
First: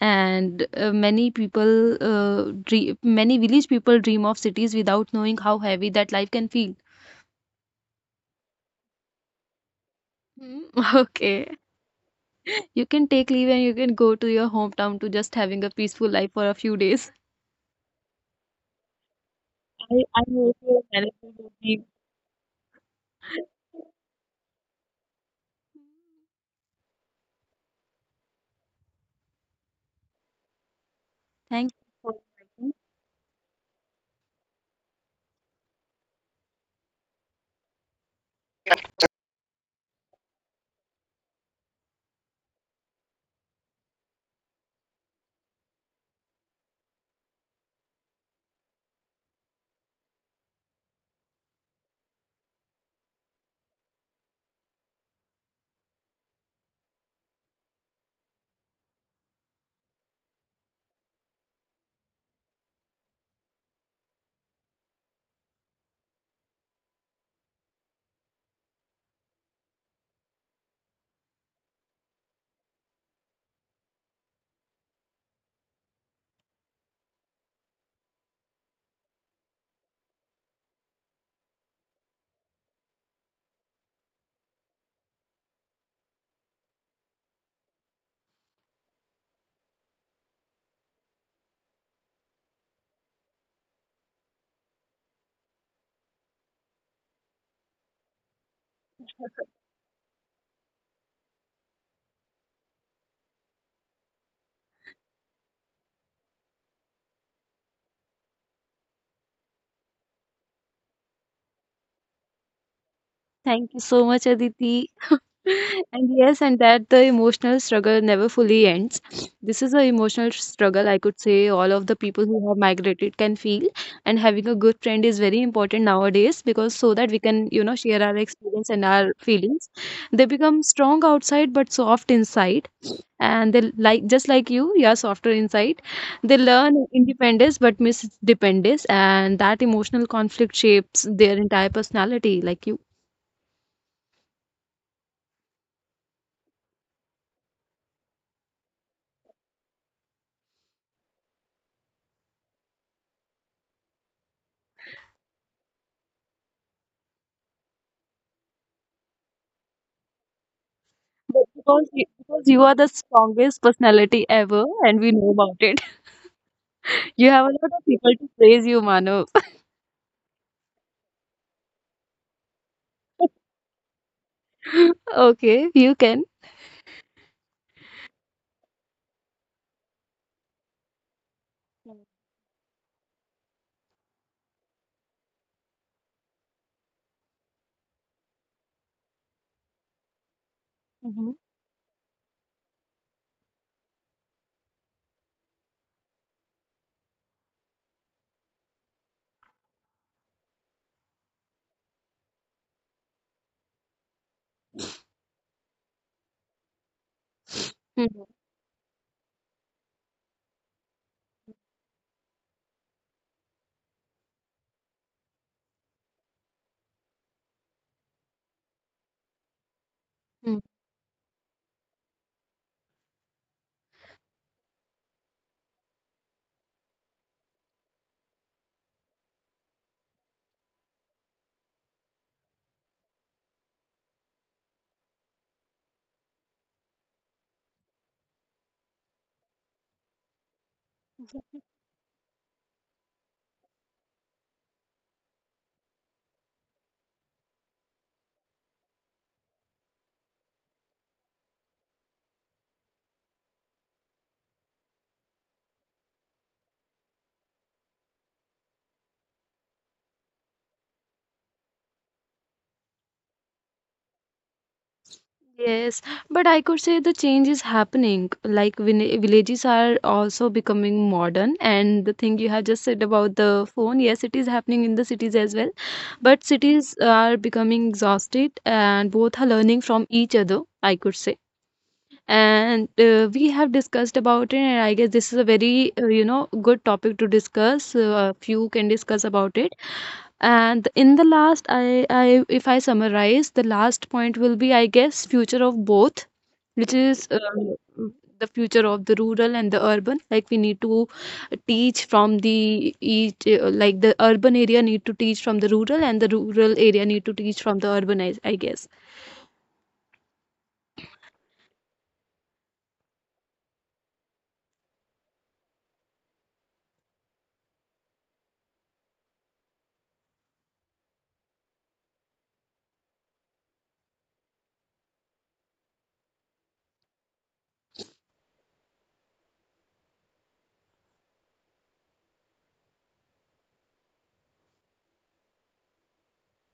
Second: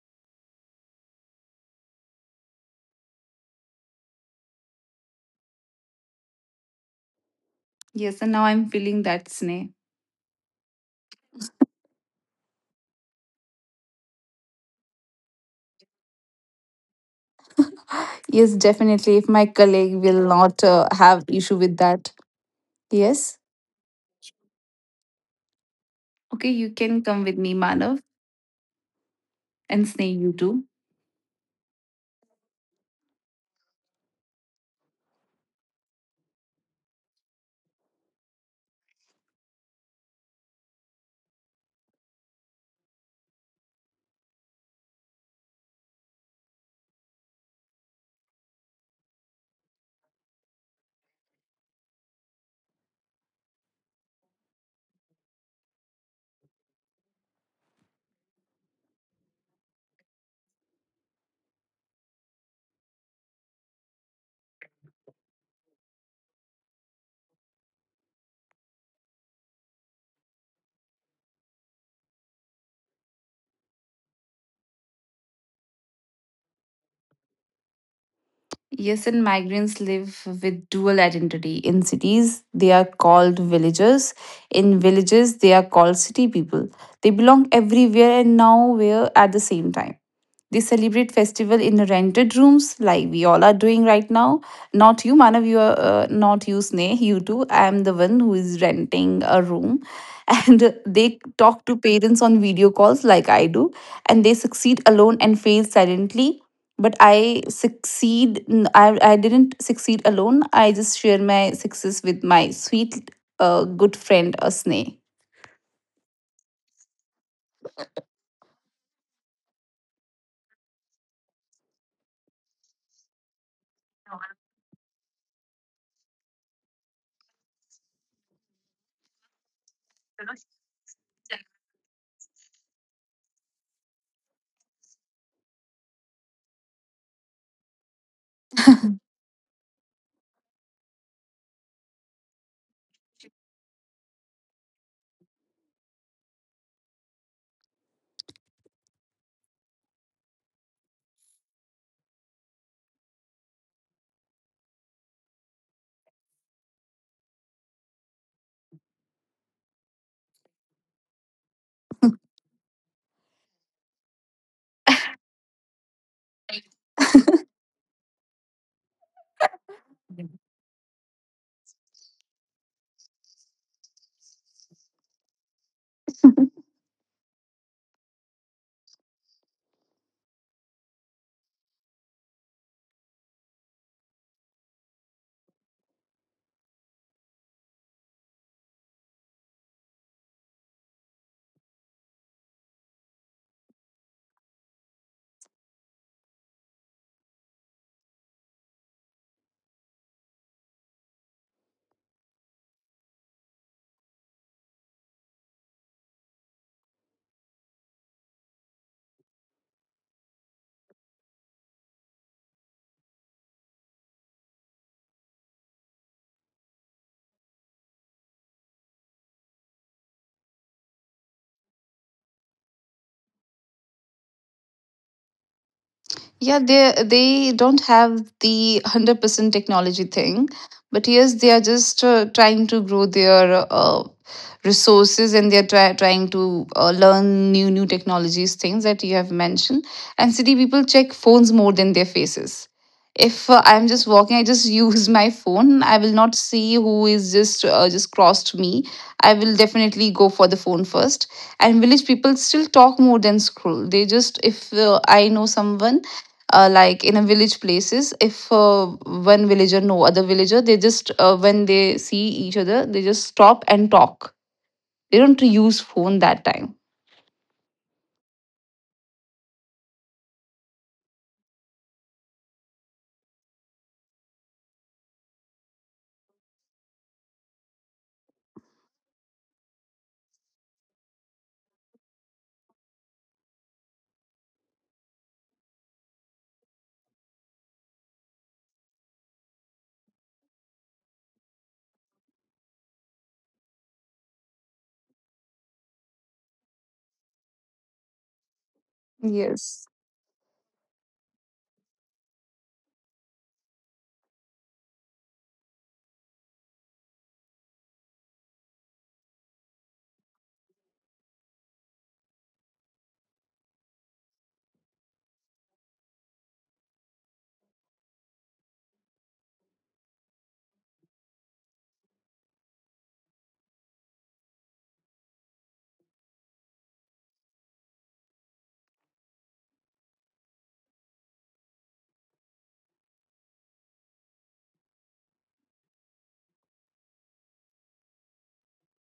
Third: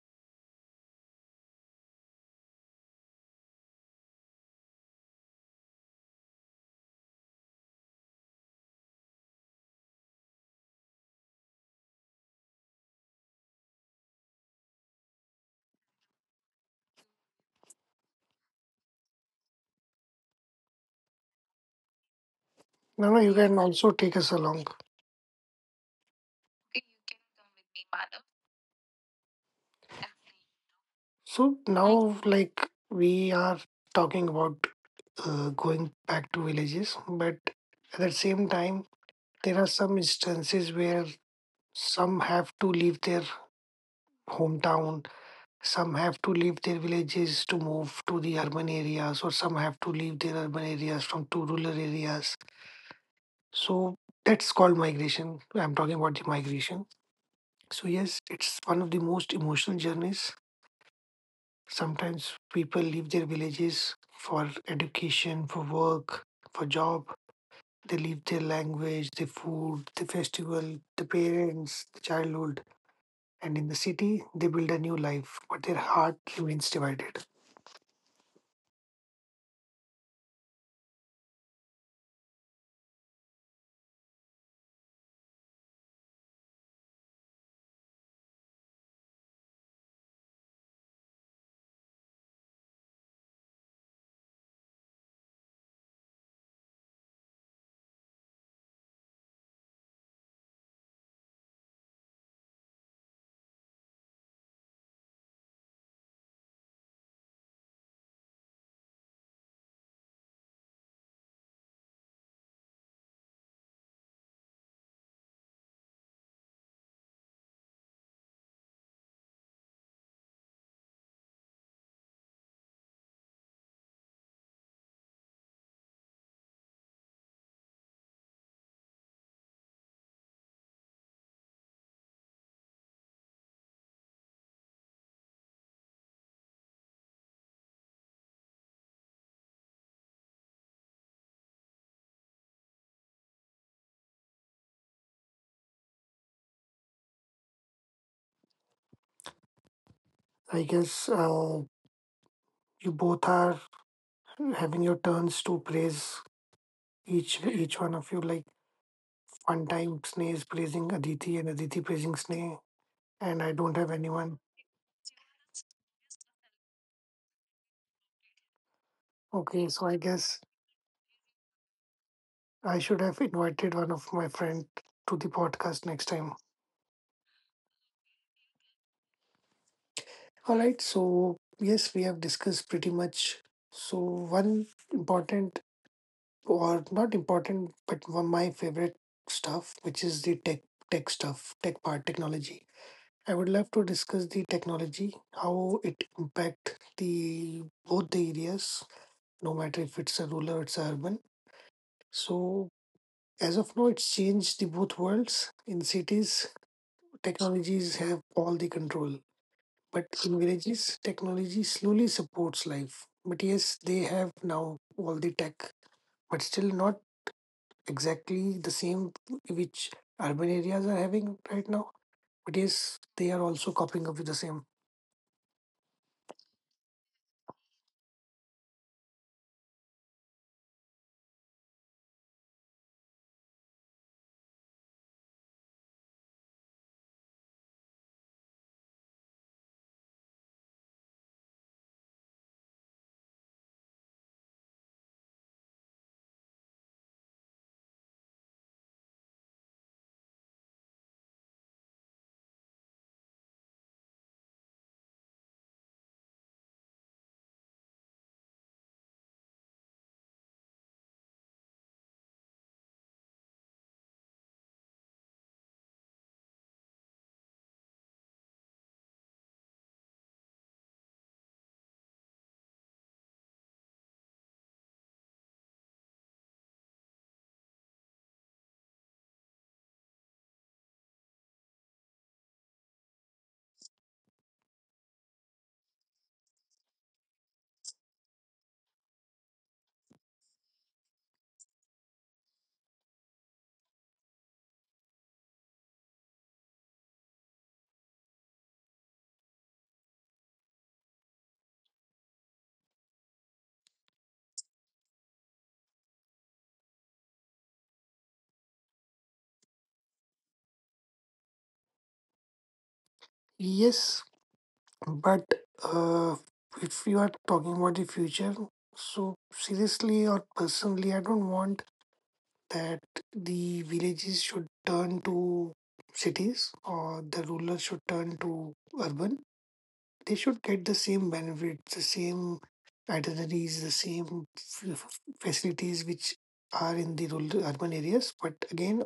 Speaker 3: And uh, many people, uh, dream, many village people dream of cities without knowing how heavy that life can feel.
Speaker 2: Yes, and now I'm feeling that, Sneh.
Speaker 3: Hmm. Okay, you can take leave and you can go to your hometown to just having a peaceful life for a few days.
Speaker 2: Yes, definitely. If my colleague
Speaker 3: I,
Speaker 2: will
Speaker 3: I hope
Speaker 2: not
Speaker 3: your
Speaker 2: uh, have
Speaker 3: management will
Speaker 2: issue with
Speaker 3: be.
Speaker 2: that.
Speaker 1: No. No, you
Speaker 2: Yes.
Speaker 1: can also take us along.
Speaker 2: Okay, you can come with me, Manav, and Sneh, you too.
Speaker 1: So,
Speaker 3: Thank you for
Speaker 1: now, like,
Speaker 3: inviting.
Speaker 1: we are talking about uh, going back to villages, but at the same time, there are some instances where some have to leave their hometown. Some have to leave their villages to move to the urban areas, or some have to leave their urban areas from to rural areas. So that's called migration. I'm talking about the migration. So yes, it's one of the most emotional journeys. Sometimes people leave their villages for education, for work, for job. They leave their language, their food, the festival, the parents, the childhood, and in the city they build a new life, but their heart remains divided.
Speaker 2: Yes, and migrants live with dual identity. In cities, they are called villagers. In villages, they are called city people. They belong everywhere and nowhere at the same time. They celebrate festival in rented rooms, like we all are doing right now. Not you, Manav, you are uh, not you, Sneh, you too. I am the one who is renting a room. And they talk to parents on video calls, like I do, and they succeed alone and fail silently. But I succeed, n- I, I didn't succeed alone. I just share my success with my sweet, uh, good friend, uh, Sneh.
Speaker 3: Thank you so much, Aditi. And yes, and that the emotional struggle never fully ends. This is an emotional struggle, I could say, all of the people who have migrated can feel. And having a good friend is very important nowadays because so that we can, you know, share our experience and our feelings. They become strong outside but soft inside. And they, like, just like you, you are softer inside. They learn independence but miss dependence, and that emotional conflict shapes their entire personality, like you.
Speaker 1: I guess uh, you both are having your turns to praise each each one of you. Like one time Sneh is praising Aditi and Aditi praising Sneh, and I
Speaker 3: But
Speaker 1: don't have
Speaker 3: because you,
Speaker 1: anyone.
Speaker 3: because you are the strongest personality ever, and we know about it. You
Speaker 1: Okay,
Speaker 3: have a
Speaker 1: so I
Speaker 3: lot of
Speaker 1: guess
Speaker 3: people to praise you, Manav.
Speaker 1: I should have invited one of my friend to the podcast next time.
Speaker 3: Okay, you can.
Speaker 1: All right, so yes, we have discussed pretty much. So one important or not important, but one my favorite stuff, which is the tech tech stuff, tech part, technology. I would
Speaker 3: Mm-hmm.
Speaker 1: love to discuss the technology, how it impact the both the areas, no matter if it's a rural or it's urban. So as of now, it's changed the both worlds. In cities, technologies have all the control, but in
Speaker 3: Mm-hmm.
Speaker 1: villages, technology slowly supports life. But yes, they have now all the tech, but still not exactly the same which urban areas are having right now. But yes, they are also coping up with the same.
Speaker 2: Yeah, they they don't have the one hundred percent technology thing, but yes, they are just uh, trying to grow their uh, resources, and they are try, trying to uh, learn new new technologies, things that you have mentioned. And city people check phones more than their faces. If uh, I'm just walking, I just use my phone. I will not see who is just uh, just crossed me. I will definitely go for the phone first. And village people still talk more than scroll. They just if uh, I know someone uh, like in a village places, if uh, one villager know other villager, they just uh, when they see each other, they just stop and talk, they don't use phone that time.
Speaker 3: Yes, but I could say the change is happening. Like vin- villages are also becoming modern, and the thing you have just said about the phone, yes, it is happening in the cities as well. But cities are becoming exhausted, and both are learning from each other, I could say. And uh, we have discussed about it, and I guess this is a very, uh, you know, good topic to discuss. Uh, few can discuss about it. And in the last, I I if I summarize, the last point will be, I guess, future of both, which is uh,
Speaker 2: Yes.
Speaker 3: the future of the rural and the urban. Like we need to teach from the each. Uh, like the urban area need to teach from the rural and the rural area need to teach from the urban, i, I guess.
Speaker 1: Yes, but uh, if you are talking about the future, so seriously or personally, I don't want that the villages should turn to cities or the rural should turn to urban. They should get the same benefits, the same itineraries, the same f- f- facilities which are in the rural urban areas. But again,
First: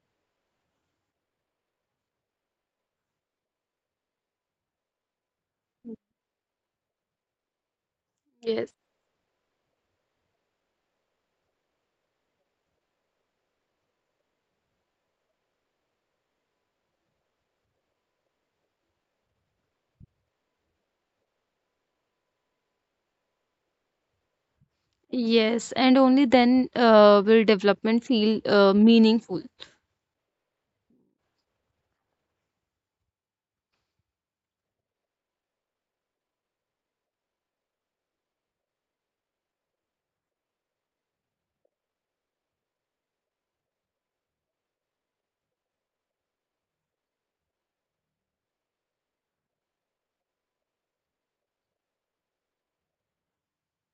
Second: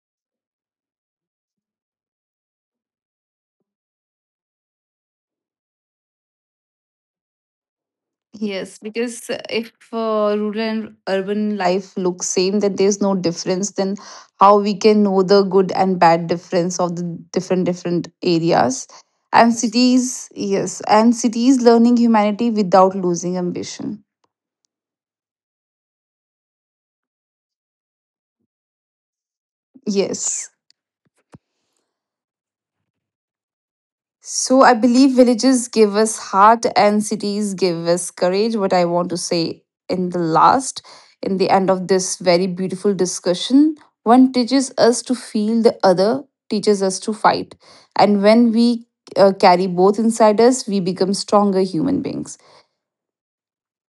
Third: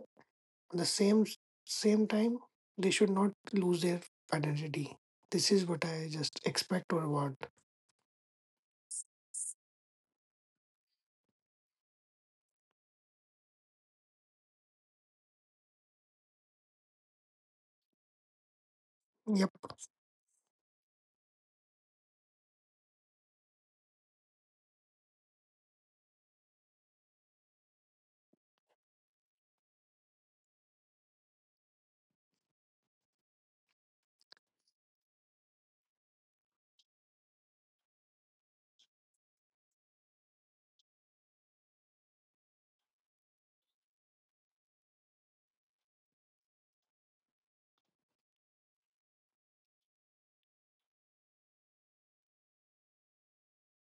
Speaker 1: the same same time, they should not lose their identity. This is what I just expect or want.
Speaker 3: Yes.
Speaker 2: Yes, because uh, if uh, rural and urban life look same, then there's no difference. Then how we can know the good and bad difference of the different different areas
Speaker 1: Yep,
Speaker 2: and cities? Yes, and cities learning humanity without losing ambition.
Speaker 3: Yes, and only then uh, will development feel uh, meaningful.
Speaker 2: Yes. So I believe villages give us heart and cities give us courage. What I want to say in the last, in the end of this very beautiful discussion, one teaches us to feel, the other teaches us to fight. And when we uh, carry both inside us, we become stronger human beings.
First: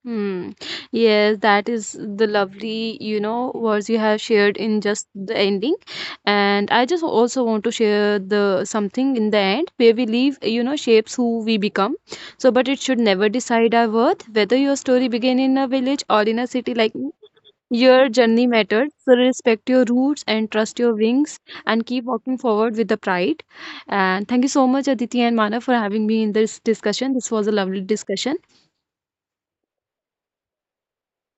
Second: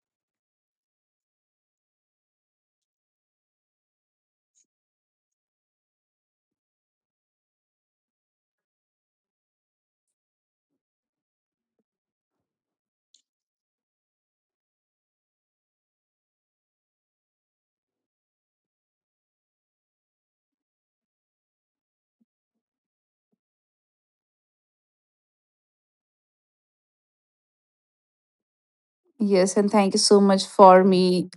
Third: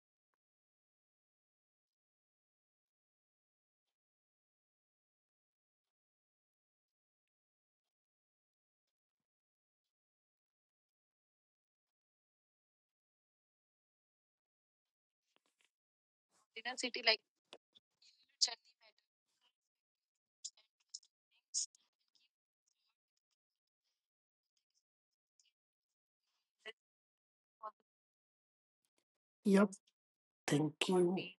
Speaker 3: Hmm. Yes, that is the lovely, you know, words you have shared in just the ending. And I just also want to share the something in the end. Where we leave, you know, shapes who we become. So, but it should never decide our worth, whether your story begin in a village or in a city. Like your journey mattered, so respect your roots and trust your wings and keep walking forward with the pride. And thank you so much, Aditi and Mana, for having me in this discussion. This was a lovely discussion.
Speaker 2: Yes,
Speaker 1: yep.
Speaker 2: and thank you so much
Speaker 1: Thank
Speaker 2: for me,
Speaker 1: you.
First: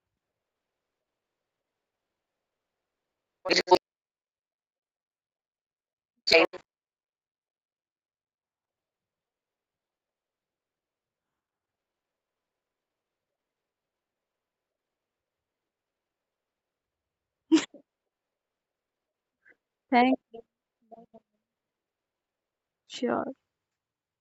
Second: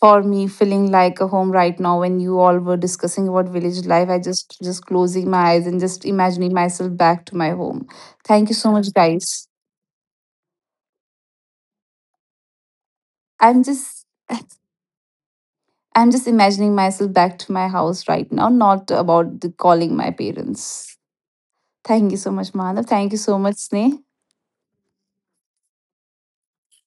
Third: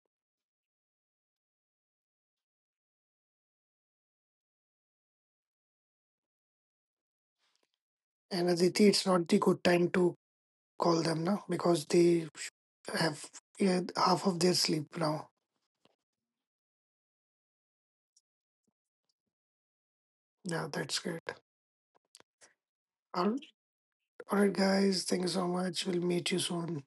Speaker 2: for me feeling like a home right now when you all were discussing about village life. I just just closing my eyes and just imagining myself back to my home. Thank
Speaker 1: And
Speaker 2: you so much,
Speaker 1: Aditi, it's not the
Speaker 2: guys.
Speaker 1: good time to call them now because they have
Speaker 2: I'm
Speaker 1: yeah,
Speaker 2: just
Speaker 1: half of their sleep now.
Speaker 2: I'm just imagining myself back to my house right now, not about the calling my
Speaker 3: Thank
Speaker 1: Yeah,
Speaker 2: parents.
Speaker 1: that's great.
Speaker 2: Thank you so much, Manav, thank you
Speaker 3: you.
Speaker 1: All,
Speaker 2: so
Speaker 1: right,
Speaker 2: much, Sneh.
Speaker 1: all right, guys. Thank you so much. We'll meet you soon.